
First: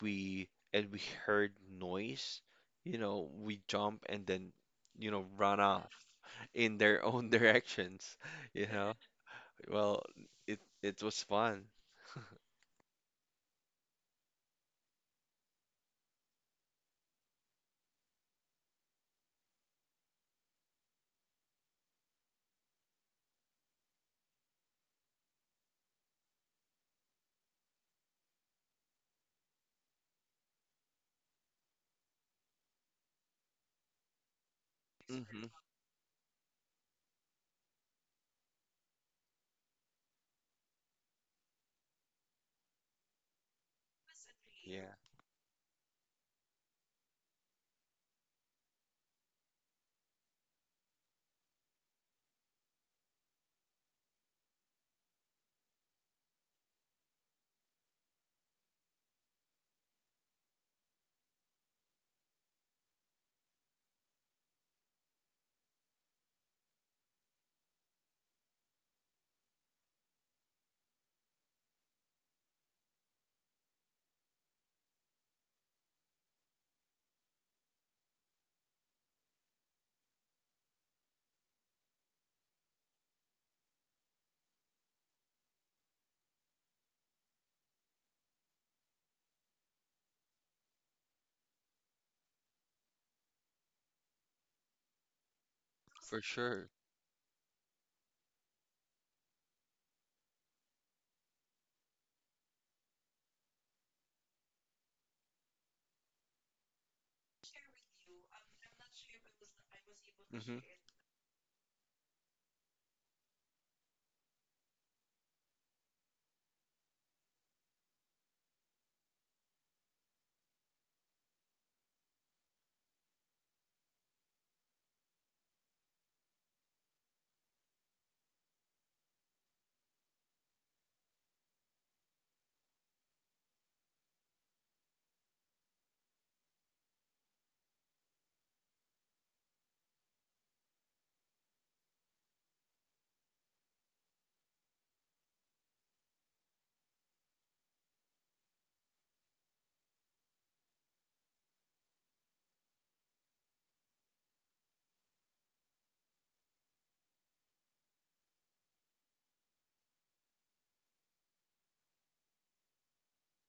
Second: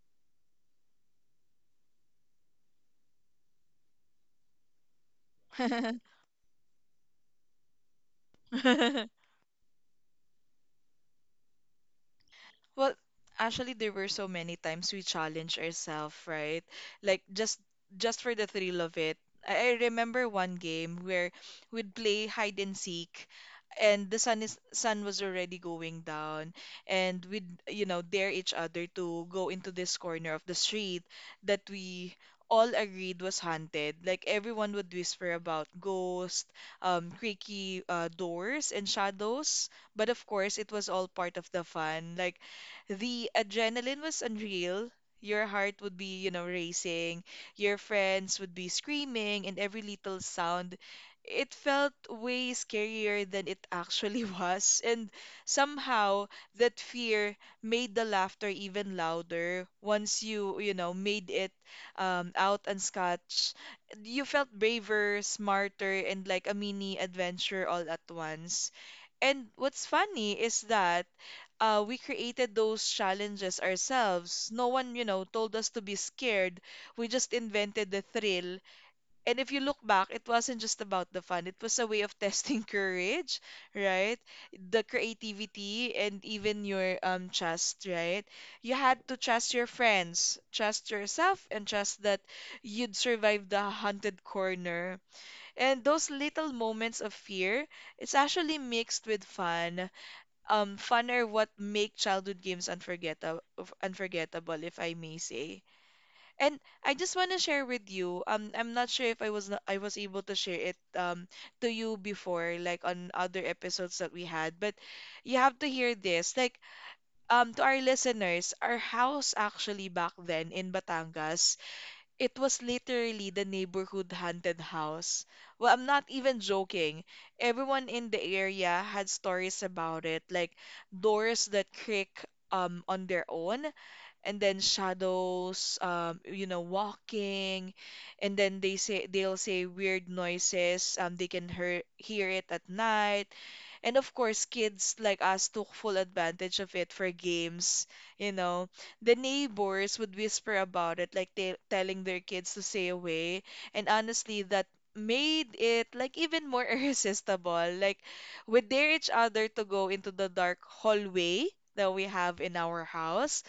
[SPEAKER 2] we and we heard noise, we jump and then, run off
[SPEAKER 1] Mm.
[SPEAKER 2] in their own (laughs) directions, you know.
[SPEAKER 1] (laughs)
[SPEAKER 2] Well, it was fun.
[SPEAKER 1] Well, actually, there were so many times we challenged ourselves, right? Like just for the thrill of it. I remember one game where we'd play hide and seek, and the sun is sun was already going down, and we'd, you know, dare each other to go into this corner of the street that we all agreed was haunted. Like everyone would whisper
[SPEAKER 2] Hmm.
[SPEAKER 1] about ghosts, creaky doors and shadows, but of course it was all part of the fun. Like the adrenaline was unreal.
[SPEAKER 2] Yeah,
[SPEAKER 1] Your heart would be, you know, racing. Your friends would be screaming, and every little sound. It felt way scarier than it actually (laughs) was. And somehow, that fear made the laughter even louder. Once you, you know, made it out unscathed, you felt braver, smarter, and like a mini adventure all at once. And what's funny is that we created those challenges ourselves. No one, you know, told us to be scared. We just invented the thrill. And if you look back, it wasn't just about the fun. It was a way of testing (laughs) courage, right? The creativity and even your trust, right? You had to trust your friends, trust yourself, and trust that you'd survive the haunted corner. And those
[SPEAKER 2] for
[SPEAKER 1] little
[SPEAKER 2] sure.
[SPEAKER 1] moments of fear, it's actually mixed with fun are what make childhood games unforgettable if I may say. And I just want to share with you, I'm not sure if I was not, I was able to
[SPEAKER 2] Hmm.
[SPEAKER 1] share it to you before like on other episodes that we had, but you have to hear this. Like, to our listeners, our house actually back then in Batangas, it was literally the neighborhood haunted house. Well, I'm not even joking. Everyone in the area had stories about it, like doors that creak on their own, and then shadows, you know, walking, and then they say they'll say weird noises. They can hear it at night, and of course, kids like us took full advantage of it for games. You know, the neighbors would whisper about it, like they telling their kids to stay away, and honestly, that made it like even more (laughs) irresistible. Like we dare each other to go into the dark hallway that we have in our house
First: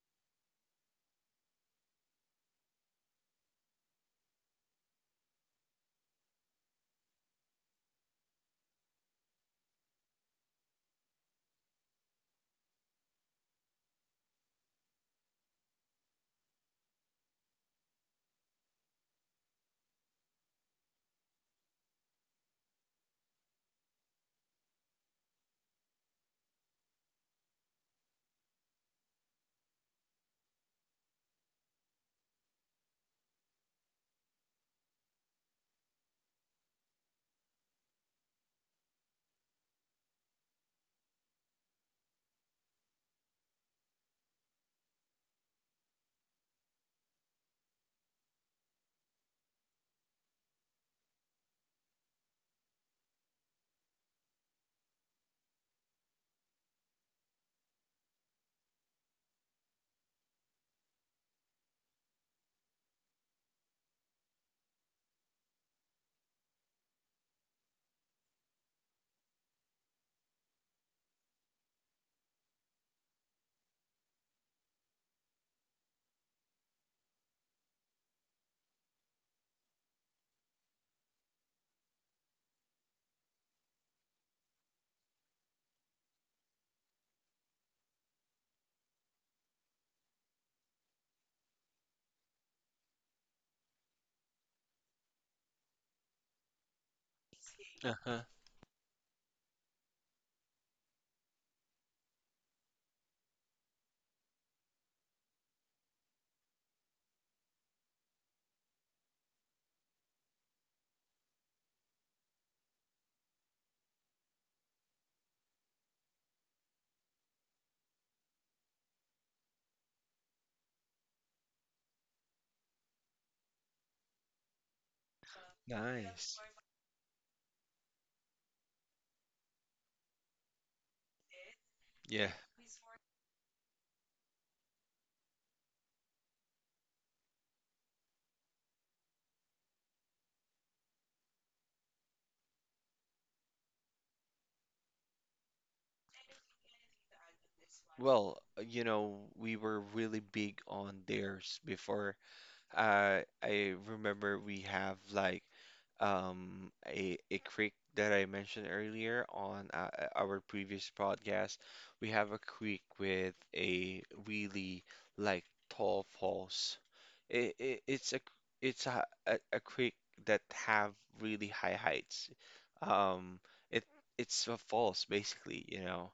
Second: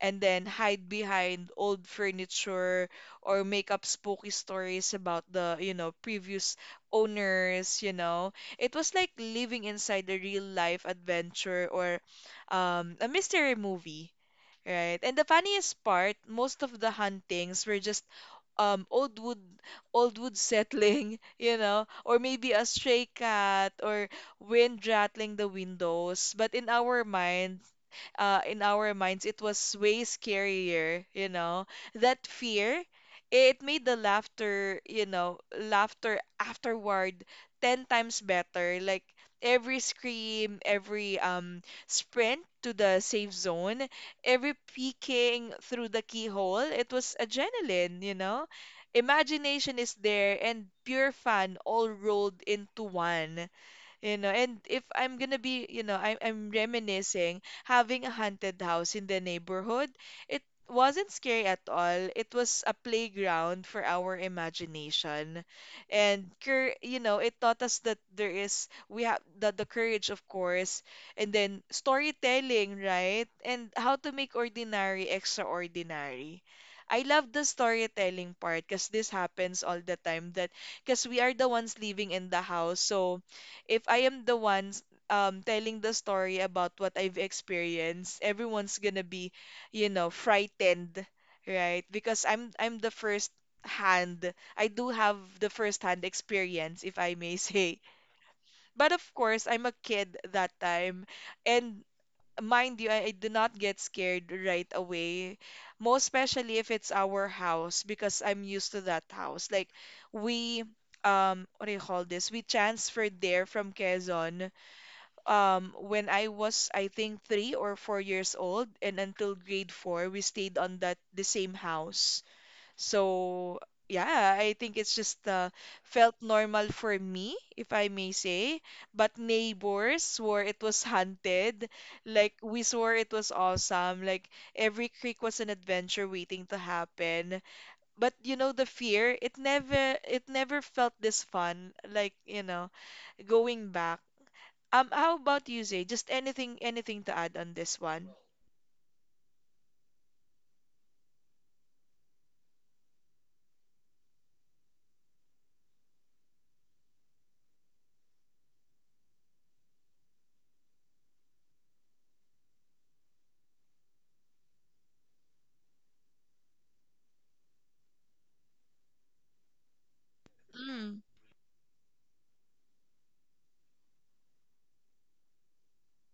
[SPEAKER 1] and then hide behind old furniture or make up spooky stories about the, you know, previous owners, you know. It was like living inside a real life adventure or a mystery movie, right? And the funniest part, most of the huntings were just um old wood old wood settling, (laughs) you know, or maybe a stray cat or wind rattling the windows. But in our minds, it was way scarier, you know. That fear, it made the laughter, laughter afterward 10 times better. Like every scream, every sprint to the safe zone, every peeking through the keyhole, it was adrenaline, you know? Imagination is there and pure fun all rolled into one. You know, and if I'm gonna be, you know, I'm reminiscing having a haunted house in the neighborhood. It wasn't scary at all. It was a playground for our imagination. And it taught us that there is we have that the courage, of course, and then storytelling, right? And how to make ordinary extraordinary. I love the storytelling part because this happens all the time that because we are the ones living in the house. So if I am the ones telling the story about what I've experienced, everyone's gonna be, you know, frightened, right? Because I'm the first hand. I do have the first hand experience, if I may (laughs) say.
[SPEAKER 2] Uh-huh.
[SPEAKER 1] But of course, I'm a kid that time. And mind you, I do not get scared right away. Most especially if it's our house, because I'm used to that house. Like we what do you call this? We transferred there from Quezon when I was I think 3 or 4 years old and until grade four we stayed on that the same house. So yeah, I think it's just felt
[SPEAKER 2] Nice.
[SPEAKER 1] normal for me, if I may say. But neighbors swore it was haunted.
[SPEAKER 2] Yeah.
[SPEAKER 1] Like we swore it was awesome. Like every creek was an adventure waiting to happen. But you know the fear, it never felt this fun. Like, you know, going back. How about you, Zay? Just anything, anything to add on this one?
[SPEAKER 2] Well, we were really big on theirs before. I remember we have like a creek that I mentioned earlier on our previous podcast. We have a creek with a really like tall falls. It it's a creek that have
[SPEAKER 1] Mm,
[SPEAKER 2] really high heights. Um, it it's a falls basically,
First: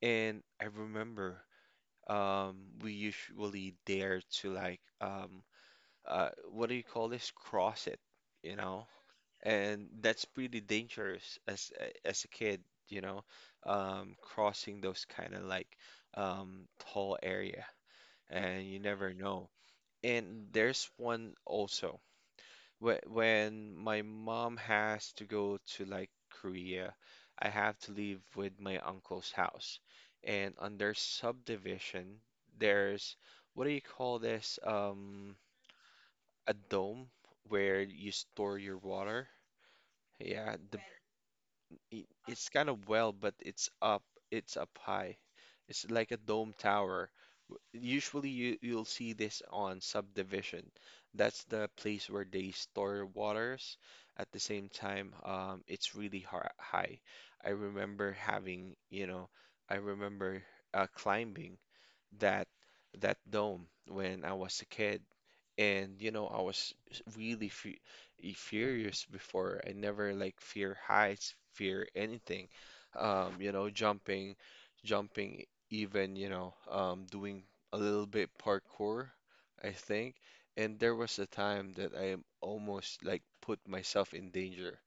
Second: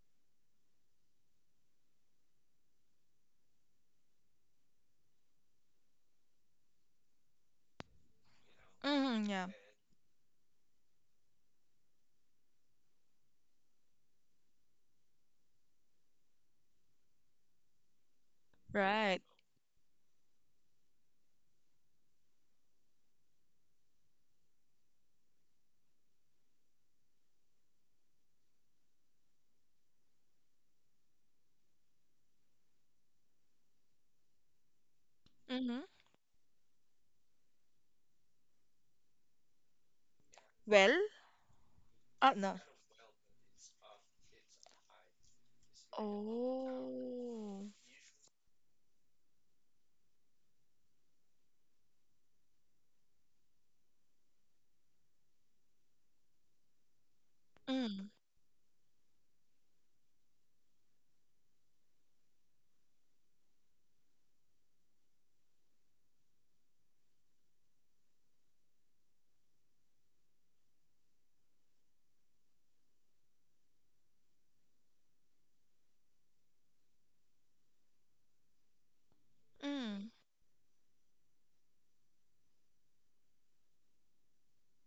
[SPEAKER 2] And I remember um we usually dare to like what do you call this? Cross it, you know?
[SPEAKER 1] mm, yeah.
[SPEAKER 2] And that's pretty dangerous as a kid, crossing those kind of like tall area, and you never
[SPEAKER 1] Right.
[SPEAKER 2] know. And there's one also when my mom has to go to like Korea, I have to leave with my uncle's house, and on their subdivision, there's what do you call this?
[SPEAKER 1] Mm-hmm.
[SPEAKER 2] A dome where you store your water. Yeah, the
[SPEAKER 1] Well,
[SPEAKER 2] it, it's
[SPEAKER 1] no.
[SPEAKER 2] kind of well, but it's up high. It's like a dome tower.
[SPEAKER 1] Oh,
[SPEAKER 2] Usually you'll see this on subdivision. That's the place where they store waters. At the same time, it's really har high. I
[SPEAKER 1] mm,
[SPEAKER 2] remember I remember climbing that that dome when I was a kid. And I was really furious before. I never like fear heights, fear anything. Jumping, jumping, even, doing a little bit parkour, I
[SPEAKER 1] mm.
[SPEAKER 2] think. And there was a time that I am almost like put myself in danger.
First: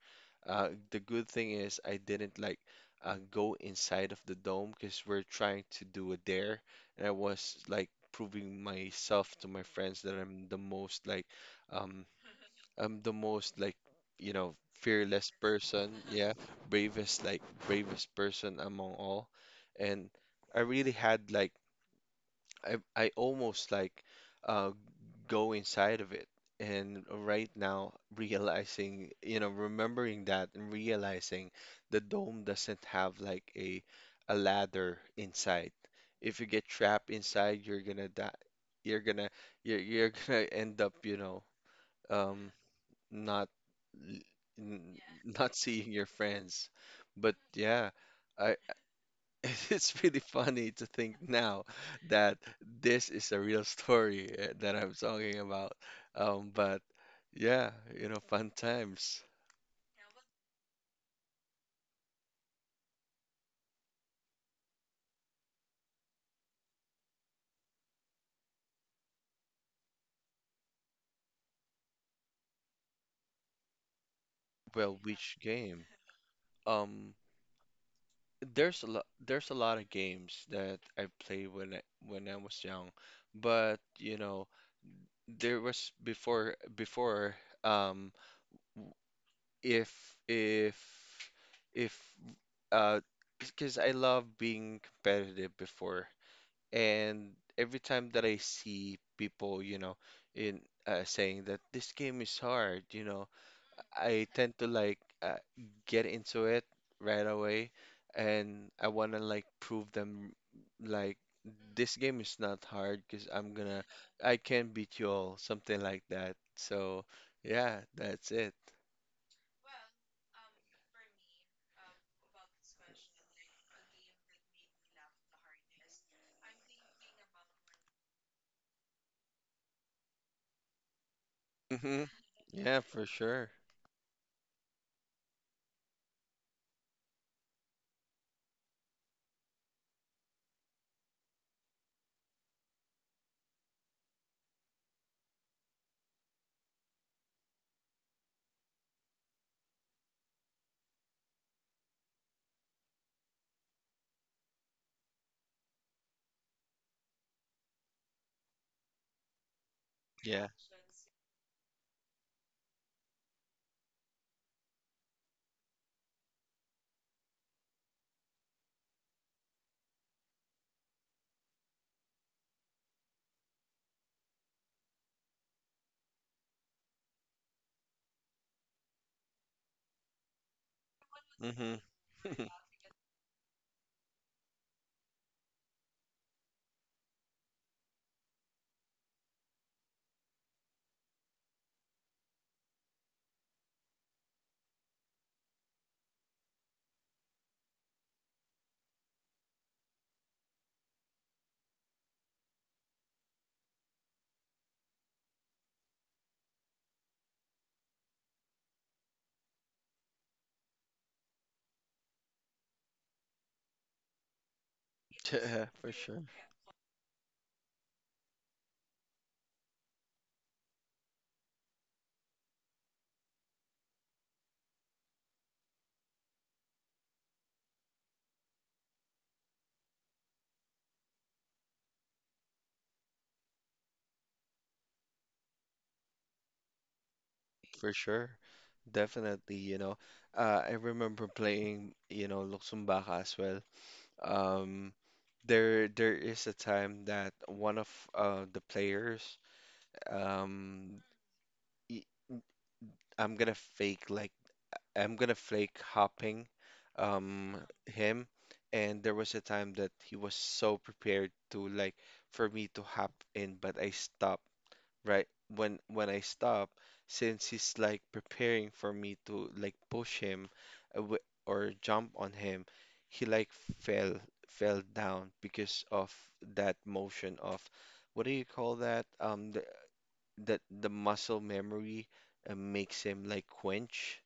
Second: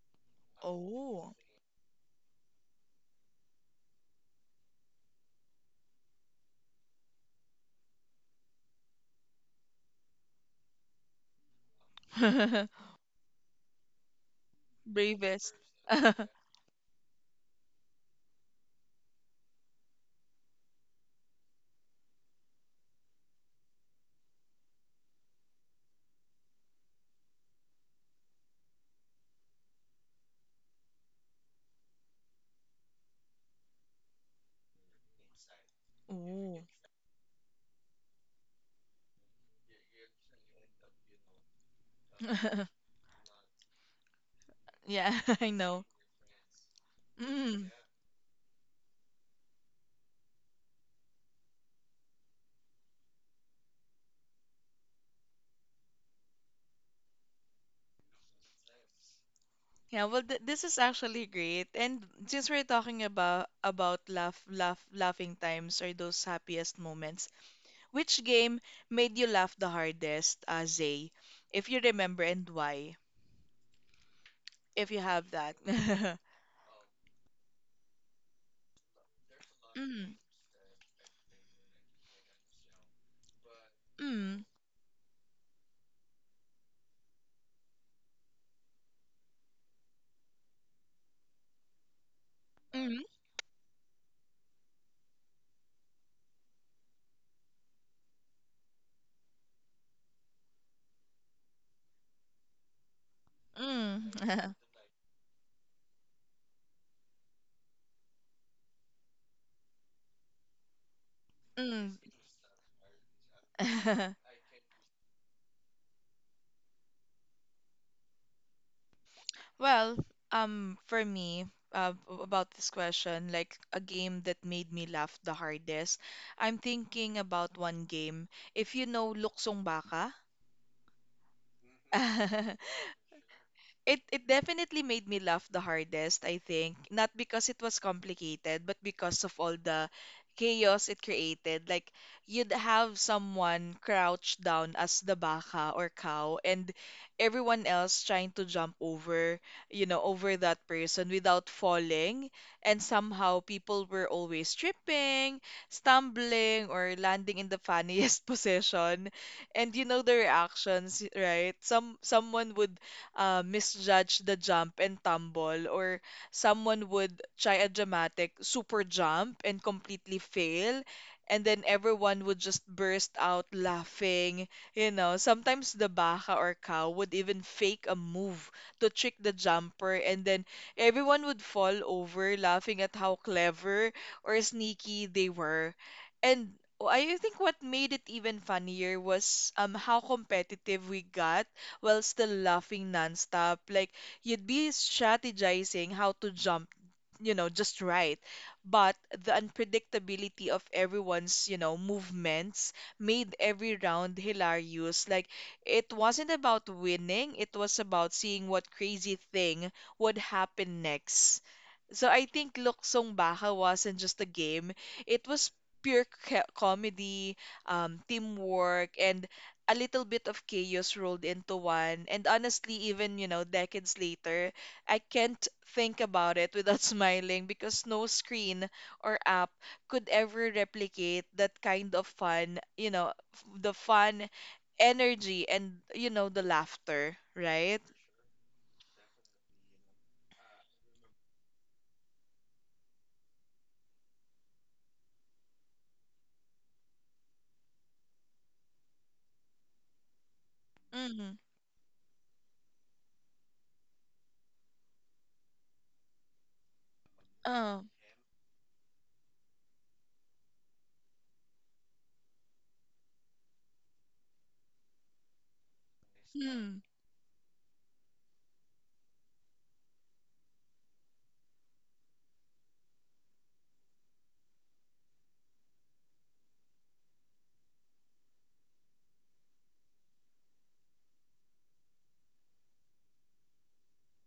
[SPEAKER 2] The good
[SPEAKER 1] Oh,
[SPEAKER 2] thing is I didn't like go inside of the dome because we're trying to do a dare and I was like proving myself to my friends that I'm the most like um
[SPEAKER 1] (laughs)
[SPEAKER 2] I'm the most like fearless
[SPEAKER 1] bravest.
[SPEAKER 2] person, yeah,
[SPEAKER 1] (laughs)
[SPEAKER 2] bravest like bravest person among all. And I really had like I almost uh go inside of it. And right now, (laughs) remembering that and realizing the dome doesn't have like a ladder inside. If you
[SPEAKER 1] Oh.
[SPEAKER 2] get trapped inside, you're gonna die. You're gonna you're (laughs) gonna end up, um,
[SPEAKER 1] (laughs)
[SPEAKER 2] not l- n-
[SPEAKER 1] Yeah, (laughs) I
[SPEAKER 2] not (laughs)
[SPEAKER 1] know.
[SPEAKER 2] seeing your friends. But
[SPEAKER 1] Mm.
[SPEAKER 2] yeah, I (laughs) It's pretty funny to think now that this is a real story that I'm talking about. But yeah, fun times.
[SPEAKER 1] Yeah, well, th this is actually great. And since we're talking about about laughing times or those happiest moments, which game made you laugh the hardest, Zay? If you remember and why, if
[SPEAKER 2] Well,
[SPEAKER 1] you have
[SPEAKER 2] which
[SPEAKER 1] that.
[SPEAKER 2] game?
[SPEAKER 1] (laughs)
[SPEAKER 2] Um, there's a lot of
[SPEAKER 1] Mm,
[SPEAKER 2] games that I played when I was young, but
[SPEAKER 1] mm,
[SPEAKER 2] there was before before um if if if uh
[SPEAKER 1] mm,
[SPEAKER 2] because I love being competitive before. And every time that I see people, in saying that this game is hard,
[SPEAKER 1] mm,
[SPEAKER 2] I tend to
[SPEAKER 1] (laughs)
[SPEAKER 2] like get into it right away, and I want to like prove them like this game is not hard because
[SPEAKER 1] mm. (laughs)
[SPEAKER 2] I can beat you all, something like that. So yeah, that's it.
[SPEAKER 1] Well, for me, about this question, like a game that made me laugh the hardest, I'm thinking about one game. If you know Luksong Baka,
[SPEAKER 2] Hmm.
[SPEAKER 1] (laughs)
[SPEAKER 2] Yeah, for sure.
[SPEAKER 1] it definitely made me laugh the hardest, I think. Not because it was complicated, but because of all the chaos it created. Like you'd have someone crouched down as the baka or cow and everyone else trying to jump over, you know, over that person without falling. And somehow people were always tripping, stumbling, or landing in the funniest (laughs) position and you know the
[SPEAKER 2] Yeah.
[SPEAKER 1] reactions, right? Someone would misjudge the jump and tumble, or someone would try a dramatic super jump and completely fail. And then everyone would just burst out laughing. You know, sometimes the baka or cow would even fake a move to trick the jumper, and then everyone would fall
[SPEAKER 2] Hmm.
[SPEAKER 1] over
[SPEAKER 2] (laughs)
[SPEAKER 1] laughing at how clever or sneaky they were. And I think what made it even funnier was how competitive we got while still laughing nonstop. Like you'd be strategizing how to jump, you know, just right. But the unpredictability of everyone's, you know, movements made every round hilarious. Like it wasn't about winning, it was about seeing what crazy thing would happen next. So I think Luksong Baka wasn't just a game. It was
[SPEAKER 2] Yeah, for
[SPEAKER 1] pure
[SPEAKER 2] sure.
[SPEAKER 1] comedy, teamwork, and a little bit of chaos rolled into one. And honestly, even, you know, decades later, I can't think about it without (laughs) smiling because no screen or app could ever replicate that kind of fun, you know, the fun energy and, you know, the laughter, right?
[SPEAKER 2] For sure. Definitely. I remember playing, Luksong Baka as well. Um, there is a time that one of the players um
[SPEAKER 1] Mm,
[SPEAKER 2] y- I'm gonna fake like I'm gonna fake hopping um
[SPEAKER 1] uh,
[SPEAKER 2] him and there was a time that he was so prepared to like for me to hop in but I stopped right when I stop
[SPEAKER 1] mm,
[SPEAKER 2] since he's like preparing for me to like push him or jump on him he like fell fell down because of that motion of what do you call that the muscle memory makes him like quench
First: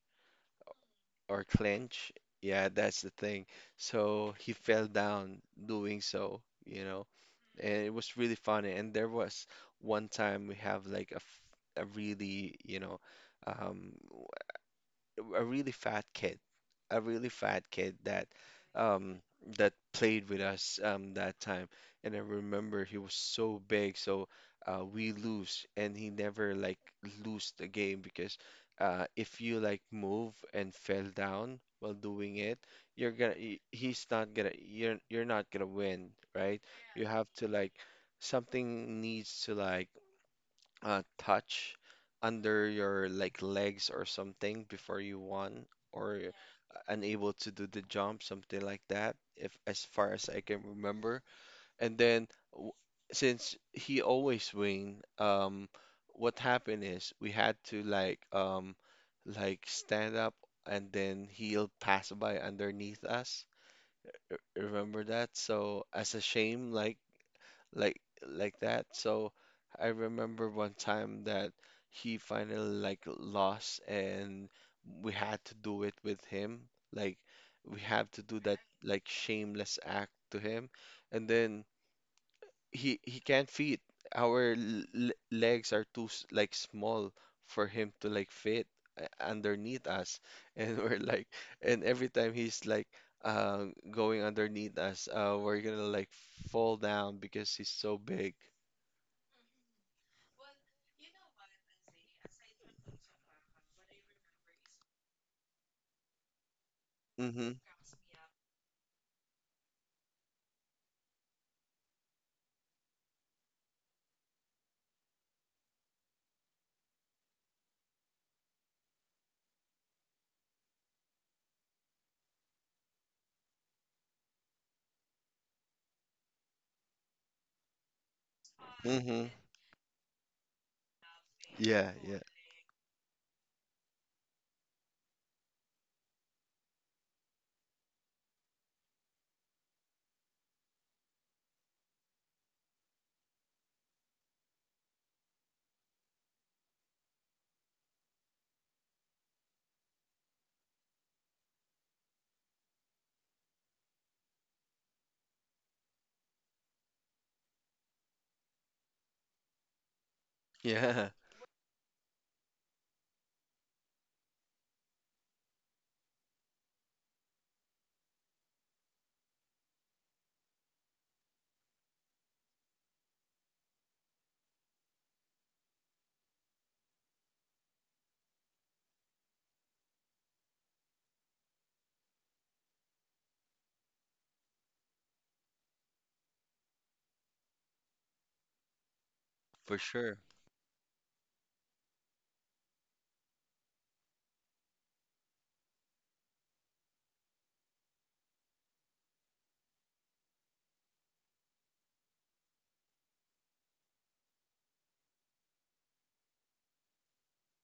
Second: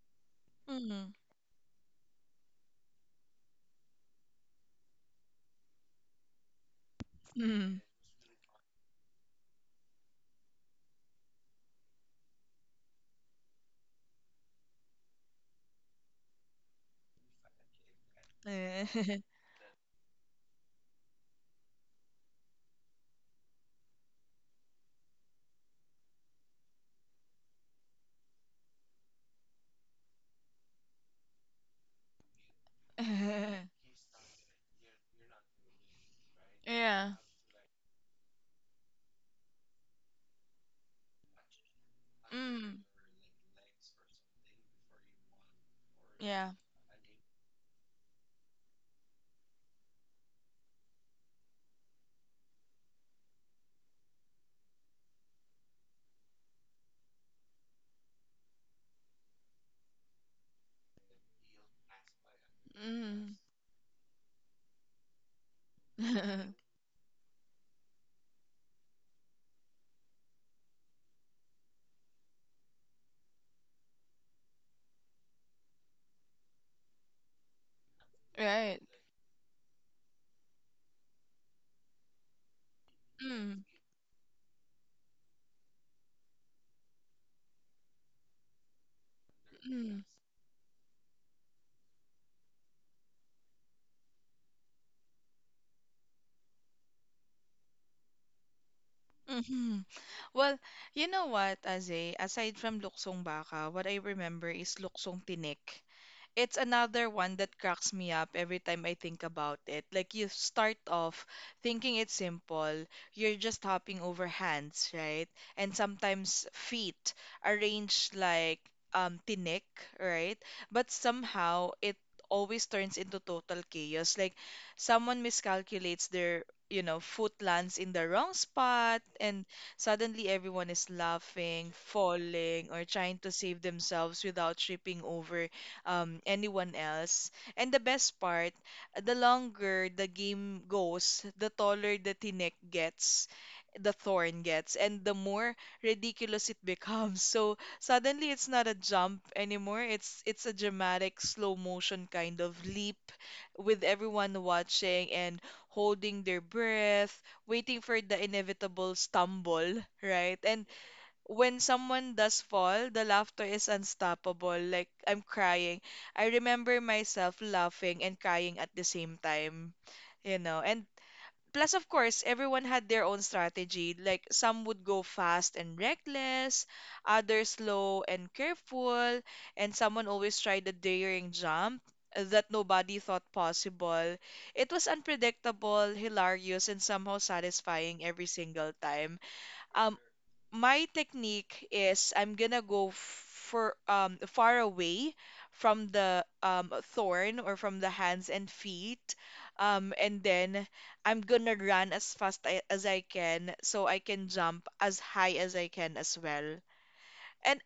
[SPEAKER 1] mm,
[SPEAKER 2] or clench yeah that's the thing so he fell down doing so you know and
[SPEAKER 1] mm.
[SPEAKER 2] it was really funny. And there was one time we have like a really, um, w- a really fat kid a really fat kid that
[SPEAKER 1] Eh,
[SPEAKER 2] um that played with us that time and I remember he was so big so we lose and he never like lose the game because if you like move and fell down while doing it you're gonna he-
[SPEAKER 1] (laughs)
[SPEAKER 2] he's not gonna you're not gonna win, right. You
[SPEAKER 1] yeah.
[SPEAKER 2] have to like something needs to like touch under
[SPEAKER 1] Mm.
[SPEAKER 2] your like legs or something before you won or
[SPEAKER 1] Yeah.
[SPEAKER 2] unable to do the jump, something like that, if as far as I can remember. And then since he always win, what happened is we had to like stand up and then he'll pass by underneath
[SPEAKER 1] Mm.
[SPEAKER 2] us. Remember that? So as a
[SPEAKER 1] (laughs)
[SPEAKER 2] shame, like like like that. So I remember one time that he finally like lost and we had to do it with him. Like we have to do that
[SPEAKER 1] Right.
[SPEAKER 2] like shameless act to him. And then he can't
[SPEAKER 1] Mm.
[SPEAKER 2] fit. Our legs are too like small for him to like fit underneath
[SPEAKER 1] Mm.
[SPEAKER 2] us, (laughs) and we're like, and every time he's like going underneath us, we're gonna like fall down because he's so big.
[SPEAKER 1] Hmm. Well, you know what, Aze? Aside from luksong baka, what I remember is luksong tinik. It's another one that
[SPEAKER 2] Mm-hmm.
[SPEAKER 1] cracks me up every time I think about it. Like you start off thinking it's simple, you're just hopping over hands, right? And sometimes feet arranged like tinik, right? But somehow it always turns into total chaos. Like someone miscalculates their, you know, foot lands in the wrong spot
[SPEAKER 2] Mm-hmm.
[SPEAKER 1] and suddenly, everyone is laughing,
[SPEAKER 2] Yeah, yeah,
[SPEAKER 1] falling, or trying to save themselves without tripping over anyone else. And the best part, the longer the game goes, the taller the tinek gets, the thorn gets, and the more ridiculous it (laughs) becomes. So suddenly, it's not a jump anymore. It's a dramatic, slow motion kind of leap, with everyone watching and holding their breath waiting for the inevitable stumble, right? And
[SPEAKER 2] yeah,
[SPEAKER 1] when someone does fall, the laughter is unstoppable. Like, I'm crying. I remember myself laughing and crying at the same time, you know. And plus of course everyone had their own strategy, like some would go fast and reckless, others slow and careful, and someone always tried a daring jump that nobody thought possible. It was unpredictable, hilarious, and somehow satisfying every single time.
[SPEAKER 2] (laughs) for
[SPEAKER 1] um,
[SPEAKER 2] sure.
[SPEAKER 1] my technique is I'm gonna go for far away from the thorn or from the hands and feet, and then I'm gonna run as fast as I can so I can jump as high as I can as well. And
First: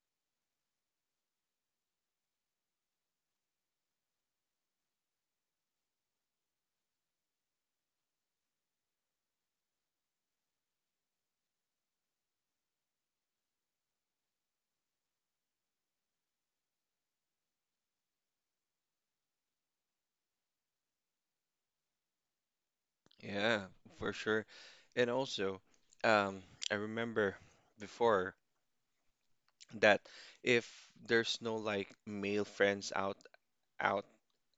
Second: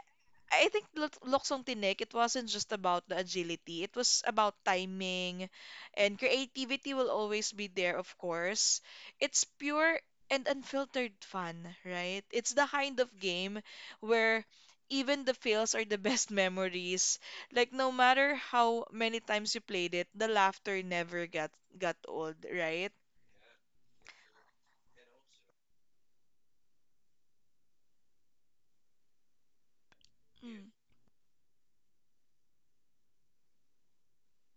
[SPEAKER 1] I think Luxong Tinik, it wasn't just about the agility. It was about timing, and creativity will always be there, of course. It's pure and unfiltered fun, right? It's the kind of game where even the fails are the best (laughs) memories. Like no matter how many times you played it, the laughter never got old, right?
[SPEAKER 2] Yeah, for sure. And also, um, I remember before that
[SPEAKER 1] Mm.
[SPEAKER 2] if there's no like male friends out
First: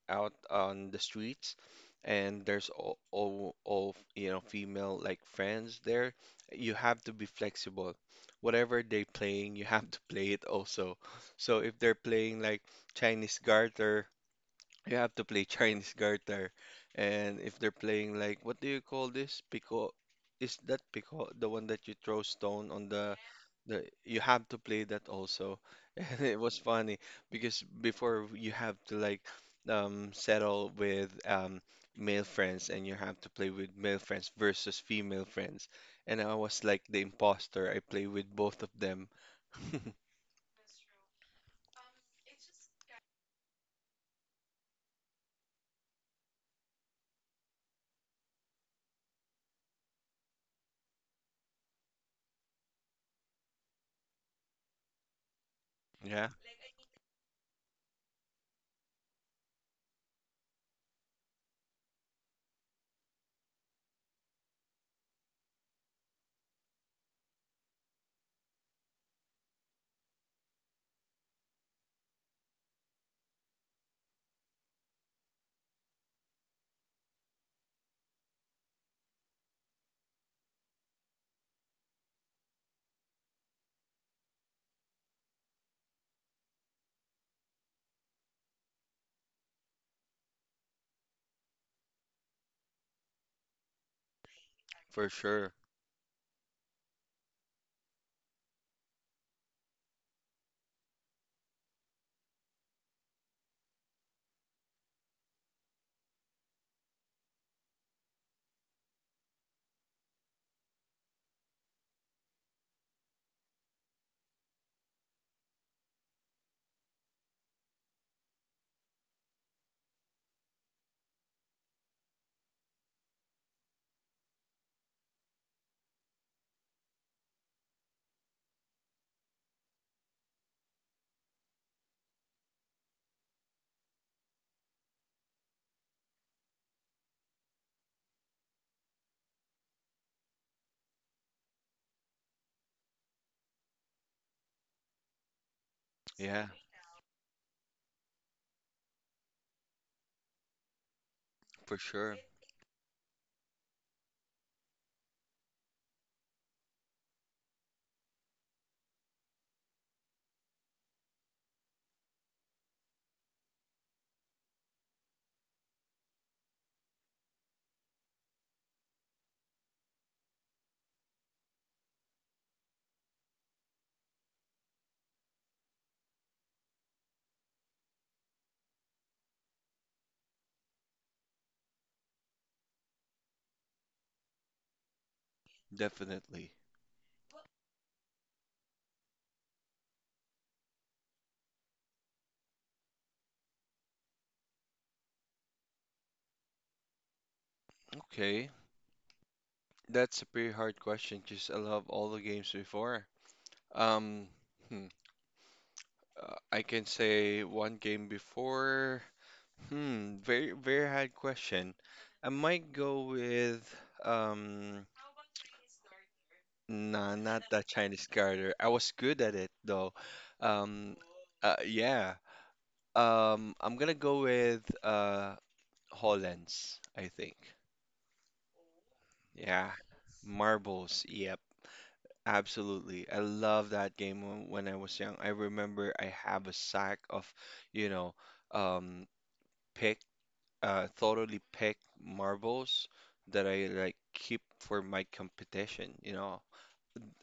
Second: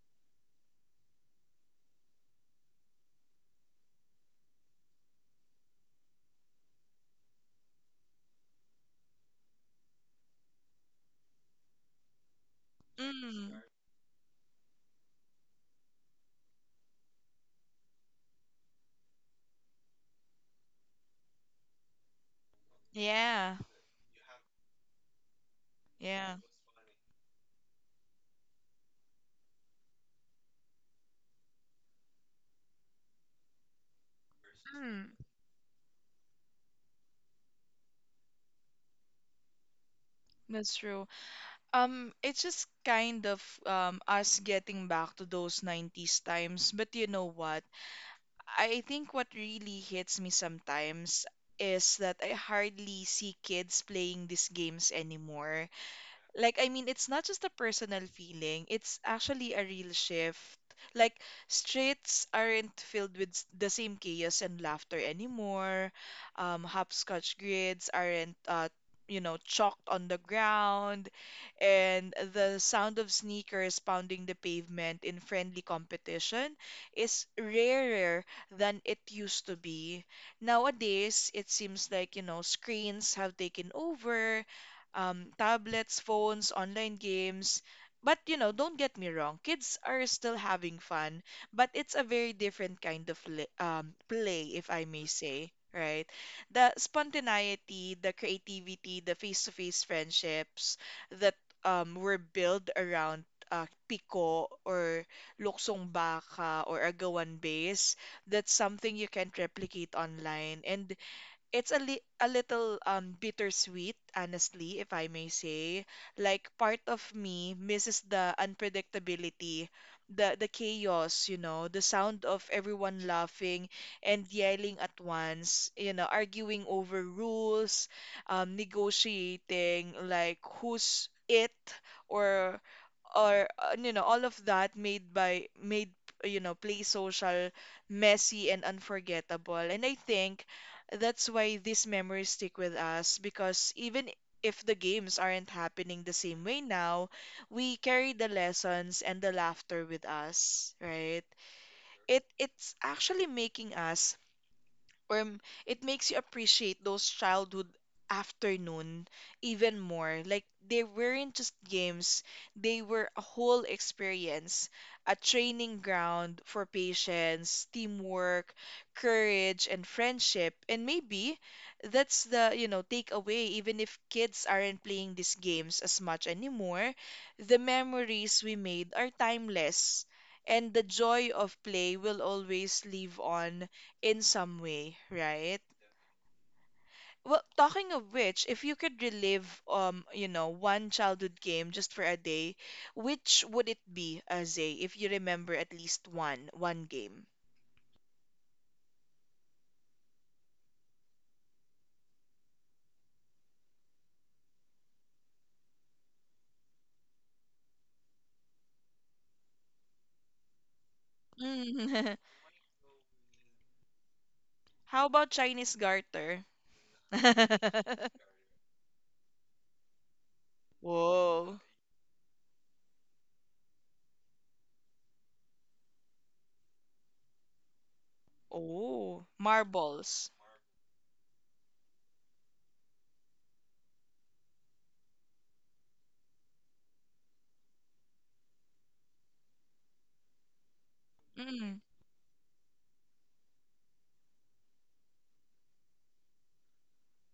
[SPEAKER 2] out on the streets, and there's all female like friends there. You have to be flexible. Whatever they playing, you have to play it also. So if they're playing like Chinese
[SPEAKER 1] Mm.
[SPEAKER 2] garter, you have to play (laughs) Chinese garter. And if they're playing like what do you call this? Pico, is that pico the one that you throw stone on the
[SPEAKER 1] Yeah.
[SPEAKER 2] the you have to play that also. (laughs) And
[SPEAKER 1] Yeah.
[SPEAKER 2] it was funny because before you have to like settle with male friends and you have to play with male friends versus
[SPEAKER 1] Mm,
[SPEAKER 2] female friends. And I was like the imposter. I play with both of them. (laughs)
[SPEAKER 1] that's true. It's just kind of us getting back to those 90s times. But you know what? I think what really hits me sometimes is that I hardly see kids playing these games anymore.
[SPEAKER 2] Yeah,
[SPEAKER 1] Like, I mean, it's not just a personal feeling, it's actually a real shift. Like, streets aren't filled with the same chaos and laughter anymore. Hopscotch grids aren't, you know, chalked on the ground. And the sound of sneakers pounding the pavement in friendly competition is rarer than it used to be. Nowadays, it seems like, you know, screens have taken over, tablets, phones, online games. But you know, don't get me wrong, kids are still having fun, but it's a very different kind of play, if I may
[SPEAKER 2] for
[SPEAKER 1] say,
[SPEAKER 2] sure.
[SPEAKER 1] right? The spontaneity, the creativity, the face-to-face friendships that were built around piko or luksong baka or agawan base, that's something you can't replicate online. And it's a little bittersweet, honestly, if I may say. Like part of me misses the unpredictability, the chaos, you know, the sound of everyone laughing and yelling at once, you know, arguing over rules, negotiating like who's it or you know, all of that made by made, you know, play social, messy, and unforgettable, and I think that's why these memories stick with us because even if the games aren't happening the same
[SPEAKER 2] Yeah,
[SPEAKER 1] way now, we carry the lessons and the laughter with us, right?
[SPEAKER 2] for
[SPEAKER 1] It
[SPEAKER 2] sure.
[SPEAKER 1] it's actually making us or m- it makes you appreciate those childhood afternoon even more. Like they weren't just games, they were a whole experience, a training ground for patience, teamwork, courage, and friendship. And maybe that's the, you know, takeaway, even if kids aren't playing these games as much anymore, the memories we made are timeless. And the joy of play will always live on in some way, right?
[SPEAKER 2] Definitely.
[SPEAKER 1] Well, talking of which, if you could relive, you know, one childhood game just for a day, which would it be, Azay, if you remember at least one game?
[SPEAKER 2] Okay, that's a pretty hard question because I love all the games before. Um, hmm, I can say one game before. Very very hard question.
[SPEAKER 1] Mm.
[SPEAKER 2] I might go with
[SPEAKER 1] (laughs)
[SPEAKER 2] um,
[SPEAKER 1] How about Chinese garter? (laughs)
[SPEAKER 2] nah, not that Chinese Garter. I was good at it though. Um,
[SPEAKER 1] Whoa.
[SPEAKER 2] yeah. I'm gonna go with Hollands, I think.
[SPEAKER 1] Oh,
[SPEAKER 2] Yeah,
[SPEAKER 1] marbles.
[SPEAKER 2] marbles. Yep. Absolutely. I love that game when I was young. I remember I have a sack of, you know, um, picked, thoroughly
[SPEAKER 1] Mm,
[SPEAKER 2] picked marbles that I like keep for my competition.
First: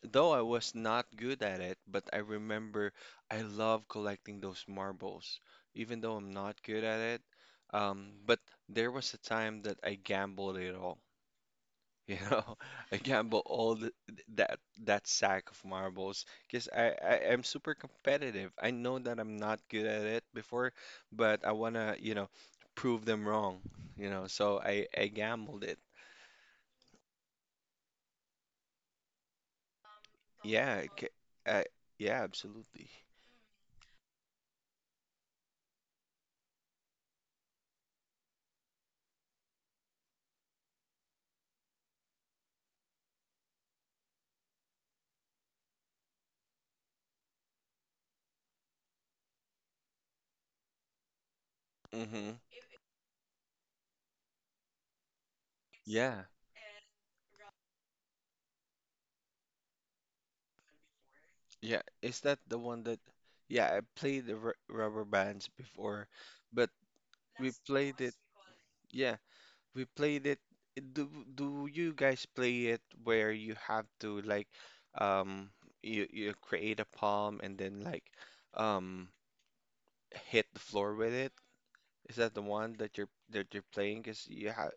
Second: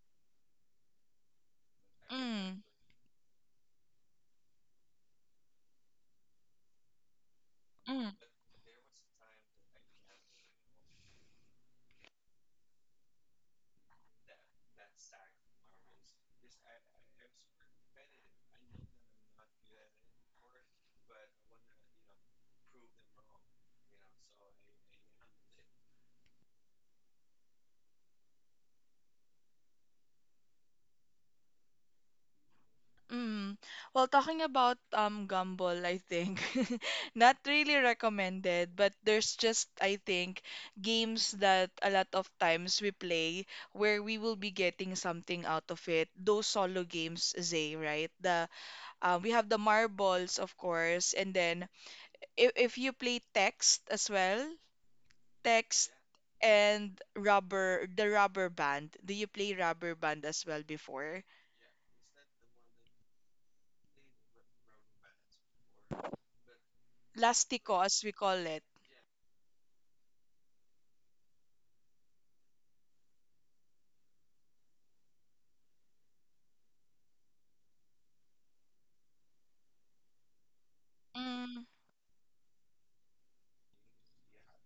[SPEAKER 2] Though I was not good at it, but I
[SPEAKER 1] mm,
[SPEAKER 2] remember I love collecting those marbles, even though I'm not good at it. But
[SPEAKER 1] mm.
[SPEAKER 2] there was a time that I gambled it all. You know, (laughs) I gamble that sack of marbles because I'm super competitive. I know that I'm not good at it before, but I wanna, prove them wrong. So I gambled it. Yeah, uh, yeah, absolutely.
[SPEAKER 1] Mm. Well, talking about Gumball, I think (laughs) not really recommended, but there's just I think games that a lot of times we play where we will be getting something out of it. Those solo games, Zay, right? The we have the marbles, of course, and then
[SPEAKER 2] Mm-hmm.
[SPEAKER 1] if you play text as well, text
[SPEAKER 2] Yeah,
[SPEAKER 1] and rubber, the rubber band. Do you play rubber band as well before?
[SPEAKER 2] yeah. Is that the one that? Yeah, I played the r rubber bands before, but we
[SPEAKER 1] Lastico,
[SPEAKER 2] played
[SPEAKER 1] as
[SPEAKER 2] it.
[SPEAKER 1] we call it.
[SPEAKER 2] Yeah, we played it. Do do you guys play it where you have to like um you create a palm and then like um hit the floor with it?
[SPEAKER 1] Mm.
[SPEAKER 2] Is that the one that you're playing? 'Cause you have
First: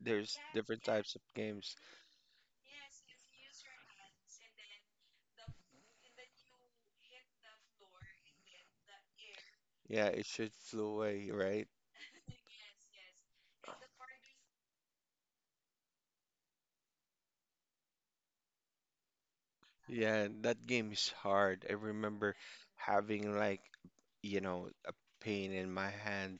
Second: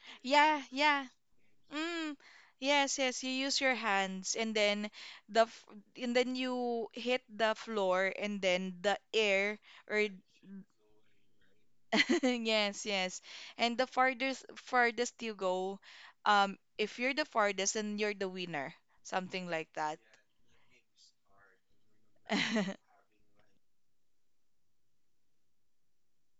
[SPEAKER 2] there's
[SPEAKER 1] Yeah,
[SPEAKER 2] different
[SPEAKER 1] yeah.
[SPEAKER 2] types of games.
[SPEAKER 1] Mm, yes, yes. You use your hands and then the f- and then you hit the floor and then the air
[SPEAKER 2] Yeah,
[SPEAKER 1] or
[SPEAKER 2] it should flew away, right?
[SPEAKER 1] (laughs) yes, yes. And the farthest you go, if you're the farthest, then you're the winner. Something like that.
[SPEAKER 2] Yeah, that game is hard. I remember
[SPEAKER 1] (laughs)
[SPEAKER 2] having like, a pain in my hand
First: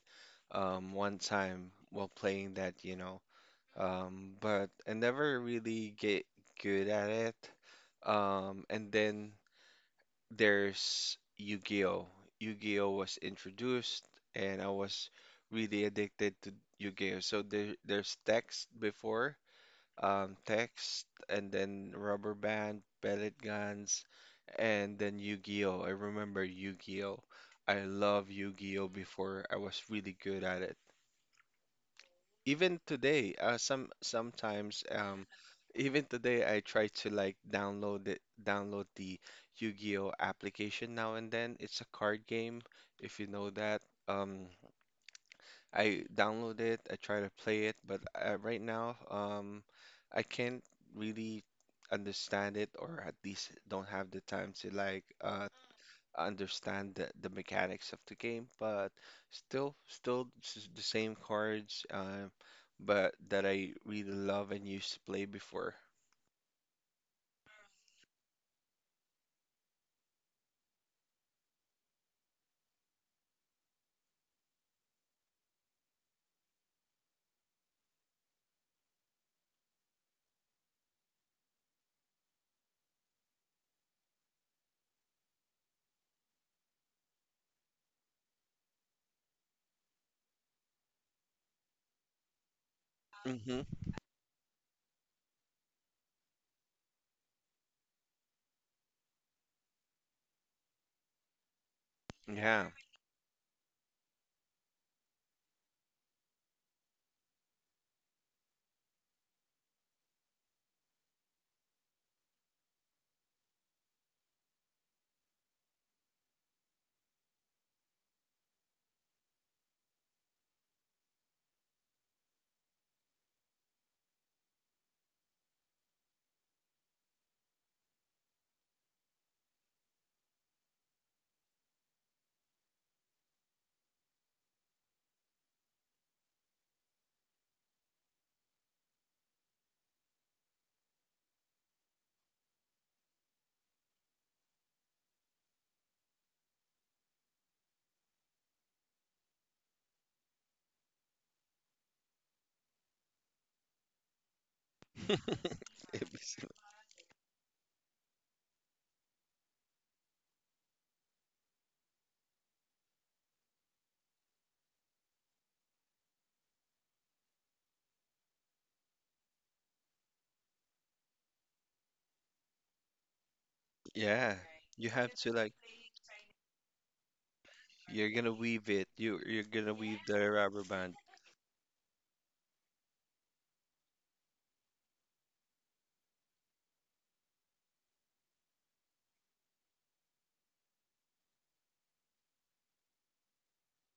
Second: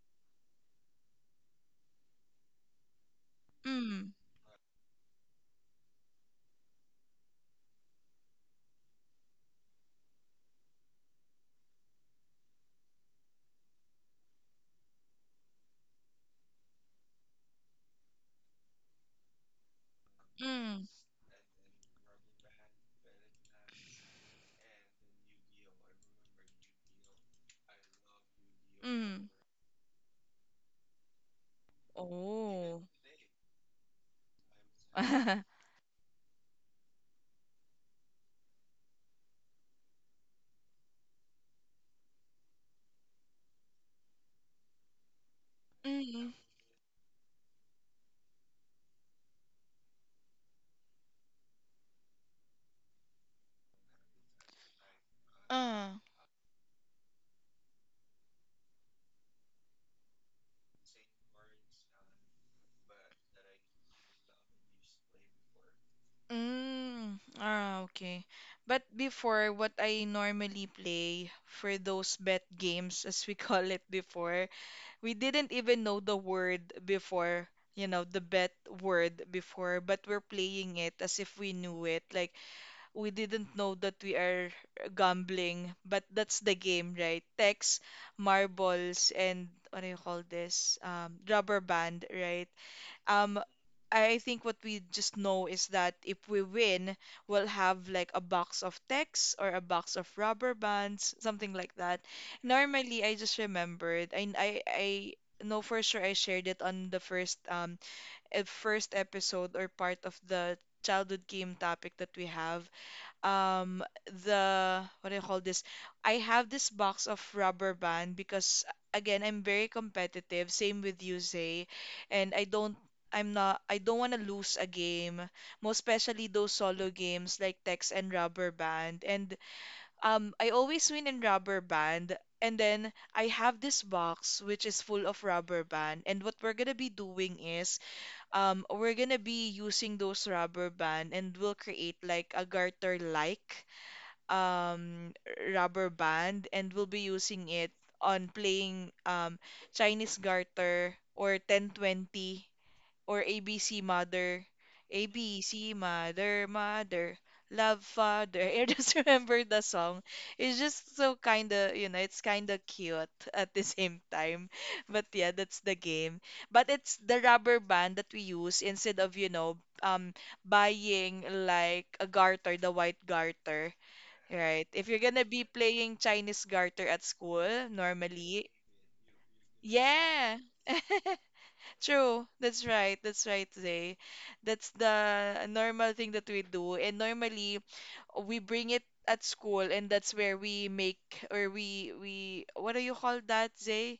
[SPEAKER 2] one time while playing that.
[SPEAKER 1] Mm,
[SPEAKER 2] But I never really get good at it. And then there's Yu-Gi-Oh! Yu-Gi-Oh! Was introduced, and I was really addicted to Yu-Gi-Oh! So there's text before,
[SPEAKER 1] mm,
[SPEAKER 2] text, and then rubber band, pellet guns, and then Yu-Gi-Oh! I remember Yu-Gi-Oh! I love Yu-Gi-Oh!
[SPEAKER 1] mm.
[SPEAKER 2] before, I was really good at it. Even
[SPEAKER 1] Oh.
[SPEAKER 2] today, sometimes,
[SPEAKER 1] (laughs)
[SPEAKER 2] even today, I try to like download it, download the Yu-Gi-Oh application now and then. It's a card game, if you know that. Um, I
[SPEAKER 1] Mm.
[SPEAKER 2] download it, I try to play it, but right now, I can't really understand it, or at least don't have the time to like
[SPEAKER 1] Uh,
[SPEAKER 2] understand the mechanics of the game, but still the same cards, but that I really love and used to play before.
[SPEAKER 1] mm, ah, okay. But before, what I normally play for those bet games, as we (laughs) call it before, we didn't even know the word before, the bet word before, but we're playing it as if we knew it. Like, we didn't know that we are gambling, but that's the game, right? Text, marbles, and what do you call this? Rubber band, right? Um,
[SPEAKER 2] Mm-hmm.
[SPEAKER 1] I think what we just know is that if we win, we'll have like a box of texts or a box of rubber bands, something like that.
[SPEAKER 2] Yeah.
[SPEAKER 1] Normally, I just remembered. I know for sure I shared it on the first first episode or part of the childhood game topic that we have um the what do you call this? I have this box of rubber band because again, I'm very competitive. Same with you, Zay, and I don't want to lose a game, most especially those solo games like Text and Rubber Band. And I always win in Rubber Band. And then I have this box which is full of rubber band. And what we're gonna be doing is we're gonna be using those rubber band and we'll create like a garter like um, rubber band and we'll be using it on playing Chinese garter or 1020 or ABC Mother. ABC
[SPEAKER 2] (laughs) It was-
[SPEAKER 1] Mother, Mother, Love Father. (laughs) I just remember the song. It's just so kind of, it's kind of cute (laughs) at the same time. (laughs) But yeah, that's the game. But it's the rubber band that we use instead of, um buying like a garter, the white garter.
[SPEAKER 2] yeah.
[SPEAKER 1] Right. If
[SPEAKER 2] You
[SPEAKER 1] you're
[SPEAKER 2] have
[SPEAKER 1] gonna
[SPEAKER 2] to
[SPEAKER 1] be
[SPEAKER 2] like
[SPEAKER 1] playing Chinese garter at school,
[SPEAKER 2] you're gonna
[SPEAKER 1] normally,
[SPEAKER 2] weave it. You're gonna weave the
[SPEAKER 1] yeah.
[SPEAKER 2] rubber band.
[SPEAKER 1] (laughs) True, that's right, Zay. That's the normal thing that we do. And normally we bring it at school and that's where we make or we what do you call that, Zay?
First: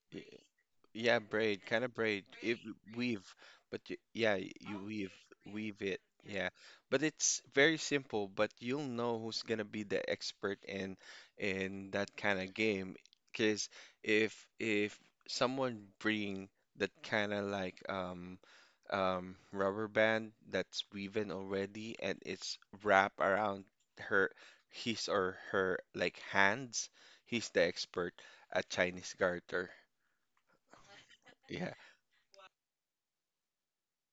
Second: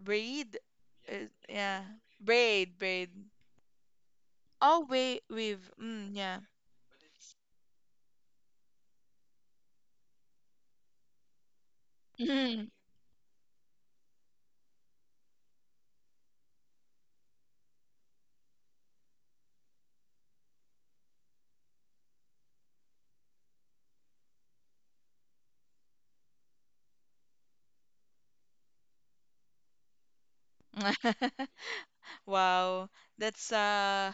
[SPEAKER 1] Braid?
[SPEAKER 2] Yeah, braid,
[SPEAKER 1] Yeah.
[SPEAKER 2] kind of braid. If
[SPEAKER 1] Braid, braid.
[SPEAKER 2] weave, but y yeah, you
[SPEAKER 1] Oh,
[SPEAKER 2] weave
[SPEAKER 1] wait, weave.
[SPEAKER 2] weave it.
[SPEAKER 1] Mm, yeah.
[SPEAKER 2] Yeah. But it's very simple, but you'll know who's gonna be the expert in that kind of
[SPEAKER 1] Mhm.
[SPEAKER 2] game, cause if someone bring that kind of like rubber band that's woven already and it's wrapped around her his or her like hands, he's the expert at Chinese garter.
[SPEAKER 1] (laughs)
[SPEAKER 2] Yeah,
[SPEAKER 1] Wow. That's uh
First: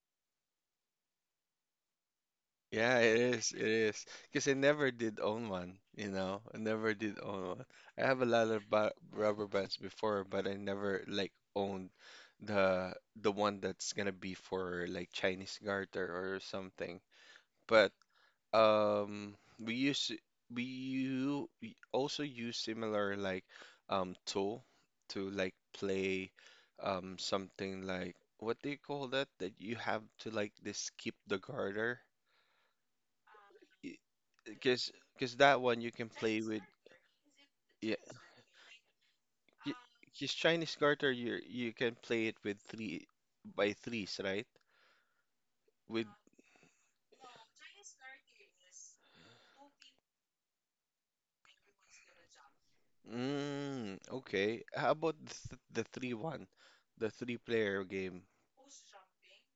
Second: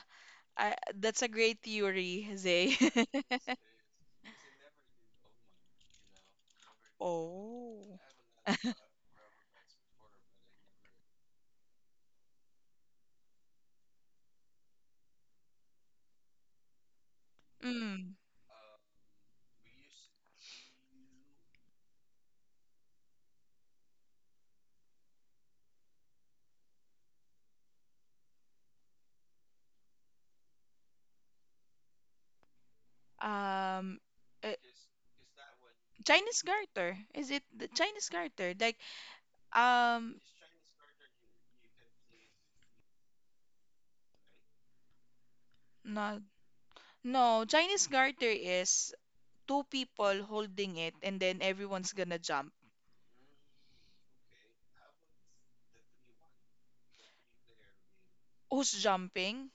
[SPEAKER 1] that's a great theory, Zay.
[SPEAKER 2] yeah, it
[SPEAKER 1] (laughs)
[SPEAKER 2] is. It is. Because I never did own one. I never did own one.
[SPEAKER 1] Oh.
[SPEAKER 2] I have a lot
[SPEAKER 1] (laughs)
[SPEAKER 2] of ba rubber bands before, but I never like owned the one that's gonna be for like Chinese garter or something. But
[SPEAKER 1] Mm.
[SPEAKER 2] um we use we also use similar like tool to like play something like what do you call that you have to like this keep the garter?
[SPEAKER 1] um uh,
[SPEAKER 2] Because that one you can
[SPEAKER 1] Chinese
[SPEAKER 2] play with.
[SPEAKER 1] garter. Is it the
[SPEAKER 2] Yeah,
[SPEAKER 1] Chinese garter? Like, um
[SPEAKER 2] because Chinese garter, you can play it with three by threes, right with
[SPEAKER 1] no, no, Chinese garter is two people holding it and then everyone's gonna jump.
[SPEAKER 2] Okay, how about the three one, the three player game
[SPEAKER 1] Who's jumping?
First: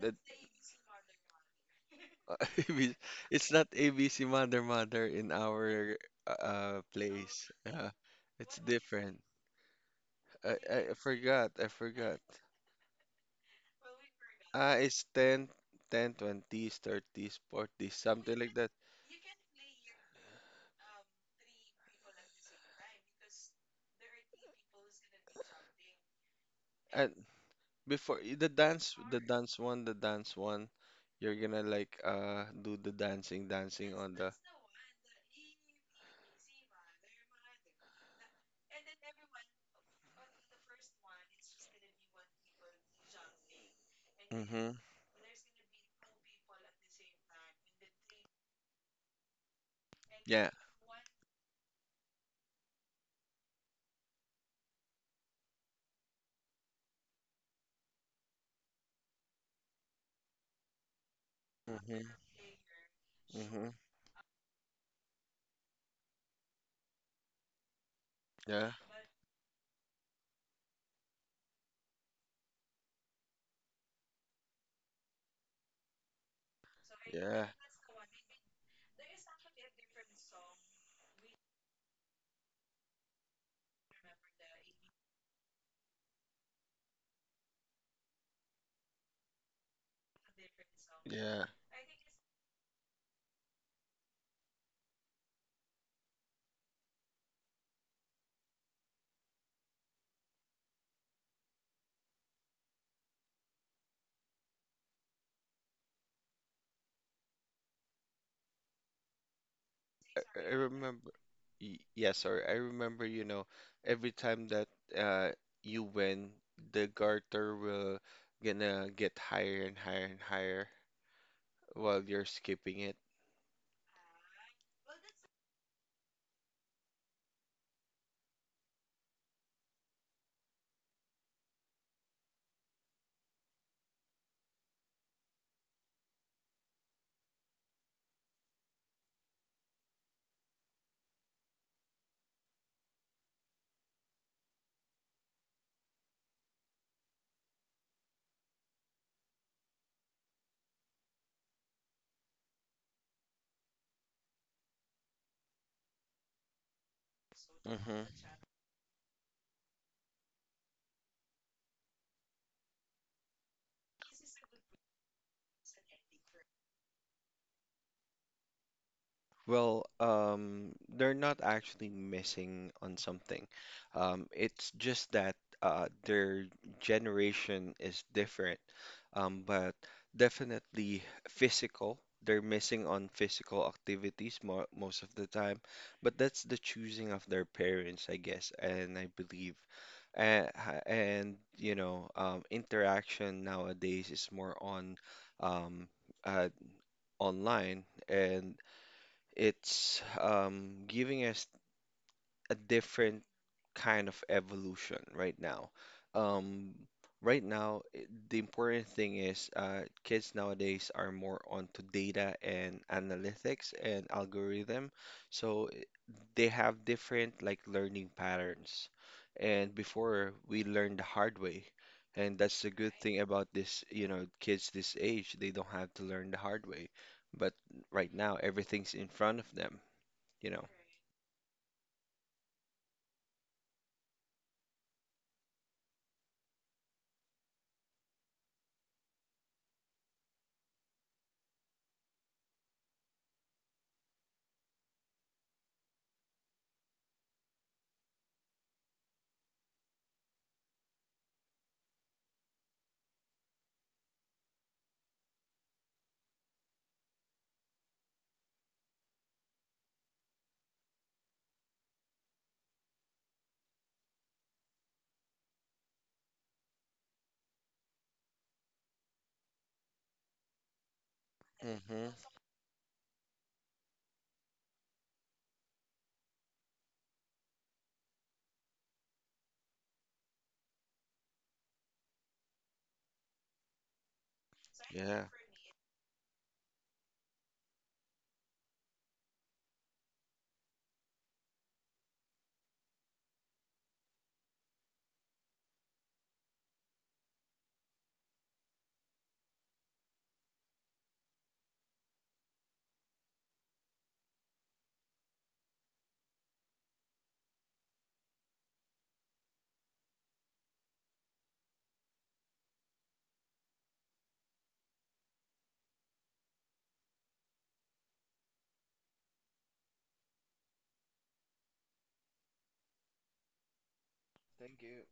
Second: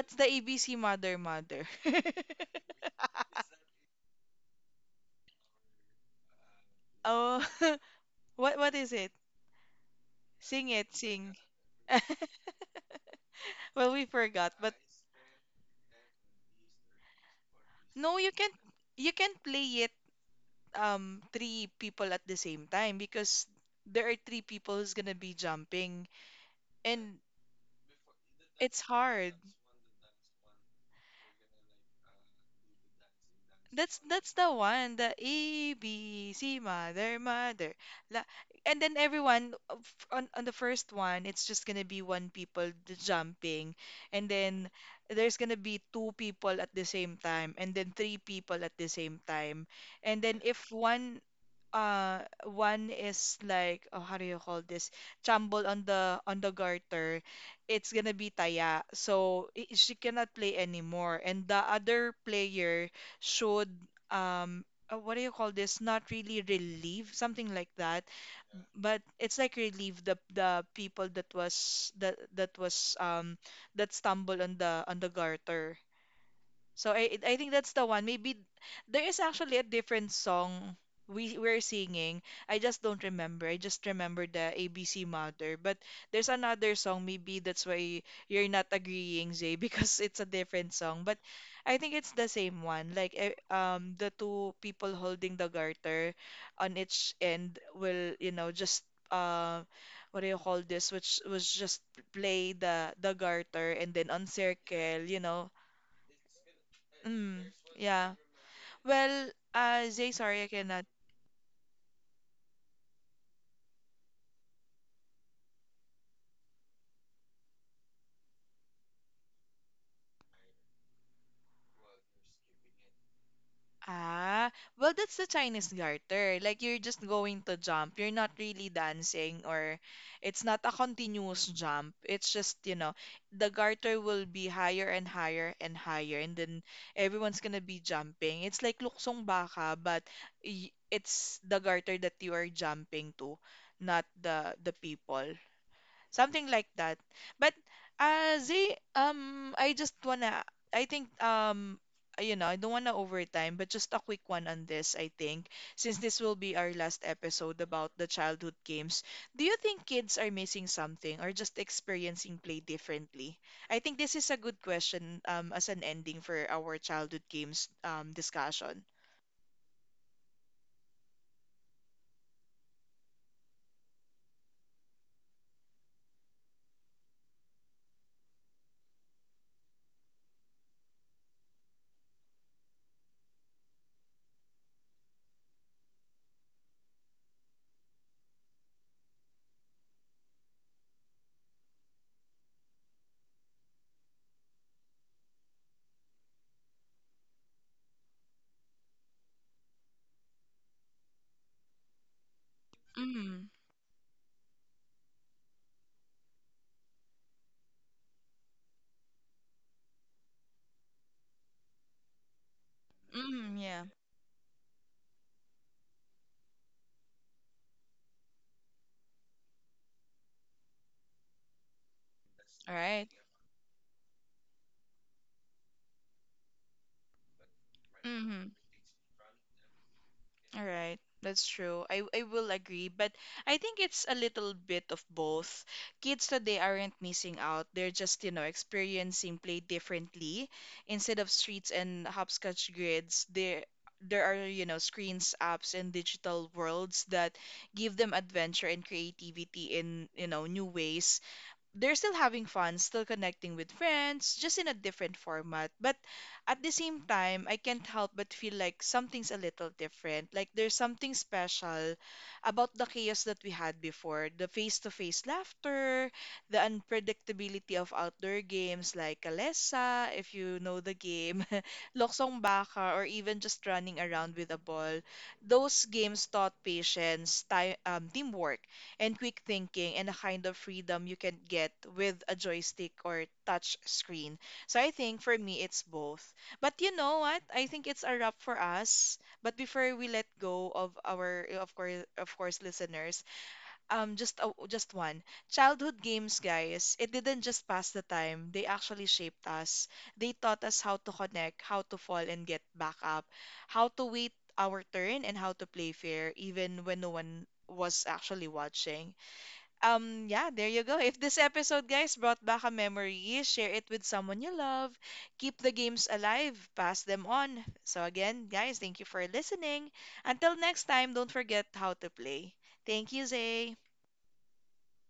[SPEAKER 2] that
[SPEAKER 1] the ABC mother mother. (laughs)
[SPEAKER 2] ABC (laughs) it's not ABC Mother Mother in our
[SPEAKER 1] Oh,
[SPEAKER 2] place,
[SPEAKER 1] (laughs) what
[SPEAKER 2] it's
[SPEAKER 1] what is it?
[SPEAKER 2] different. I,
[SPEAKER 1] Sing it,
[SPEAKER 2] I
[SPEAKER 1] sing.
[SPEAKER 2] forgot I
[SPEAKER 1] (laughs)
[SPEAKER 2] forgot
[SPEAKER 1] Well, we forgot, but
[SPEAKER 2] It's 10, 30s, 40s,
[SPEAKER 1] no,
[SPEAKER 2] something like that.
[SPEAKER 1] you can play three people at the same time because there are three people who's gonna be jumping
[SPEAKER 2] And
[SPEAKER 1] and
[SPEAKER 2] before
[SPEAKER 1] it's hard.
[SPEAKER 2] the dance one, you're gonna like do the dancing, dancing
[SPEAKER 1] That's
[SPEAKER 2] on
[SPEAKER 1] that's
[SPEAKER 2] the.
[SPEAKER 1] the one, the ABC mother mother. La, and then everyone on the first one, it's just gonna be one people jumping, and then
[SPEAKER 2] Mm-hmm.
[SPEAKER 1] there's gonna be two people at the same time, and then three people at the same time, and then
[SPEAKER 2] Yeah.
[SPEAKER 1] if one is like, oh, how do you call this, jumble on the garter. It's gonna be taya, so she cannot play anymore and the
[SPEAKER 2] Mm-hmm.
[SPEAKER 1] other player
[SPEAKER 2] Mm-hmm.
[SPEAKER 1] should um what do you call this, not really relieve, something like that,
[SPEAKER 2] Yeah.
[SPEAKER 1] but it's like relieve the people that stumbled on the garter. So I
[SPEAKER 2] Yeah.
[SPEAKER 1] think that's the one. Maybe there is actually a different song we're singing. I just don't remember. I just remember the ABC Mother. But there's another song. Maybe that's why you're not agreeing, Zay, (laughs) because it's a different song. But
[SPEAKER 2] Yeah.
[SPEAKER 1] I think it's the same one. Like, the two people holding the garter on each end will just uh what do you call this? Which was just play the garter and then on circle. You know? Mm, yeah. Well, Zay,
[SPEAKER 2] I
[SPEAKER 1] sorry, I
[SPEAKER 2] I
[SPEAKER 1] cannot.
[SPEAKER 2] remember, yeah, sorry. I remember, every time that uh you win, the garter will gonna get higher and higher and higher while you're skipping it.
[SPEAKER 1] Ah, well, that's the Chinese garter. Like, you're just going to jump. You're not really dancing, or it's not a continuous jump. It's just, the garter will be higher and higher and higher, and then everyone's gonna be jumping. It's like luksong baka, but it's the garter that you are jumping to, not the people. Something like that. But Zay, I think, I don't wanna overtime, but just a quick one on this, I think, since this will be our last episode about
[SPEAKER 2] Mm-hmm.
[SPEAKER 1] the childhood games. Do you think kids are missing something or just experiencing play differently? I think this is a good question, as an ending for our childhood games, discussion.
[SPEAKER 2] Well, they're not actually missing on something. It's just that their generation is different, but definitely physical. They're missing on physical activities mo most of the time, but that's the choosing of their parents, I guess, and I believe. And, and interaction nowadays is more on um, uh, online, and it's giving us a different
[SPEAKER 1] Mm.
[SPEAKER 2] kind of evolution right now. Um, right now, the important thing is kids nowadays are more onto data and
[SPEAKER 1] Mm,
[SPEAKER 2] analytics
[SPEAKER 1] yeah.
[SPEAKER 2] and algorithm, so they have different like learning patterns. And before, we learned the hard way, and that's the
[SPEAKER 1] All
[SPEAKER 2] good
[SPEAKER 1] right.
[SPEAKER 2] thing about this, kids this age, they don't have to learn the hard way. But right now,
[SPEAKER 1] Mm-hmm.
[SPEAKER 2] everything's in front of them you
[SPEAKER 1] All
[SPEAKER 2] know.
[SPEAKER 1] right, that's true. I will agree, but I think it's a little bit of both. Kids today aren't missing out. They're just, experiencing play differently. Instead of streets and hopscotch grids, there are, screens, apps, and digital worlds that give them adventure and creativity in, new ways. They're still having fun, still connecting with friends, just in a different format. But at the same time, I can't help but feel like something's a little different. Like, there's something special about the chaos that we had before: the face to face laughter, the unpredictability of outdoor games like Kalesa, if you know the game, (laughs)
[SPEAKER 2] Hmm.
[SPEAKER 1] Loksong Baka, or even just running around with a ball. Those games taught patience, time, teamwork, and quick thinking, and a kind of freedom you can get with a joystick or touch screen. So I think
[SPEAKER 2] Yeah.
[SPEAKER 1] for me it's both. But you know what? I think it's a wrap for us. But before we let go of, our of course, of course, listeners, just one. Childhood games, guys, it didn't just pass the time. They actually shaped us. They taught us how to connect, how to fall and get back up, how to wait our turn, and how to play fair even when no one was actually watching. Yeah, there you go. If this episode, guys, brought back a memory, share it with someone you love. Keep the games alive, pass them on. So, again, guys, thank you for listening. Until next time, don't forget how to play. Thank you, Zay.
[SPEAKER 2] Thank you.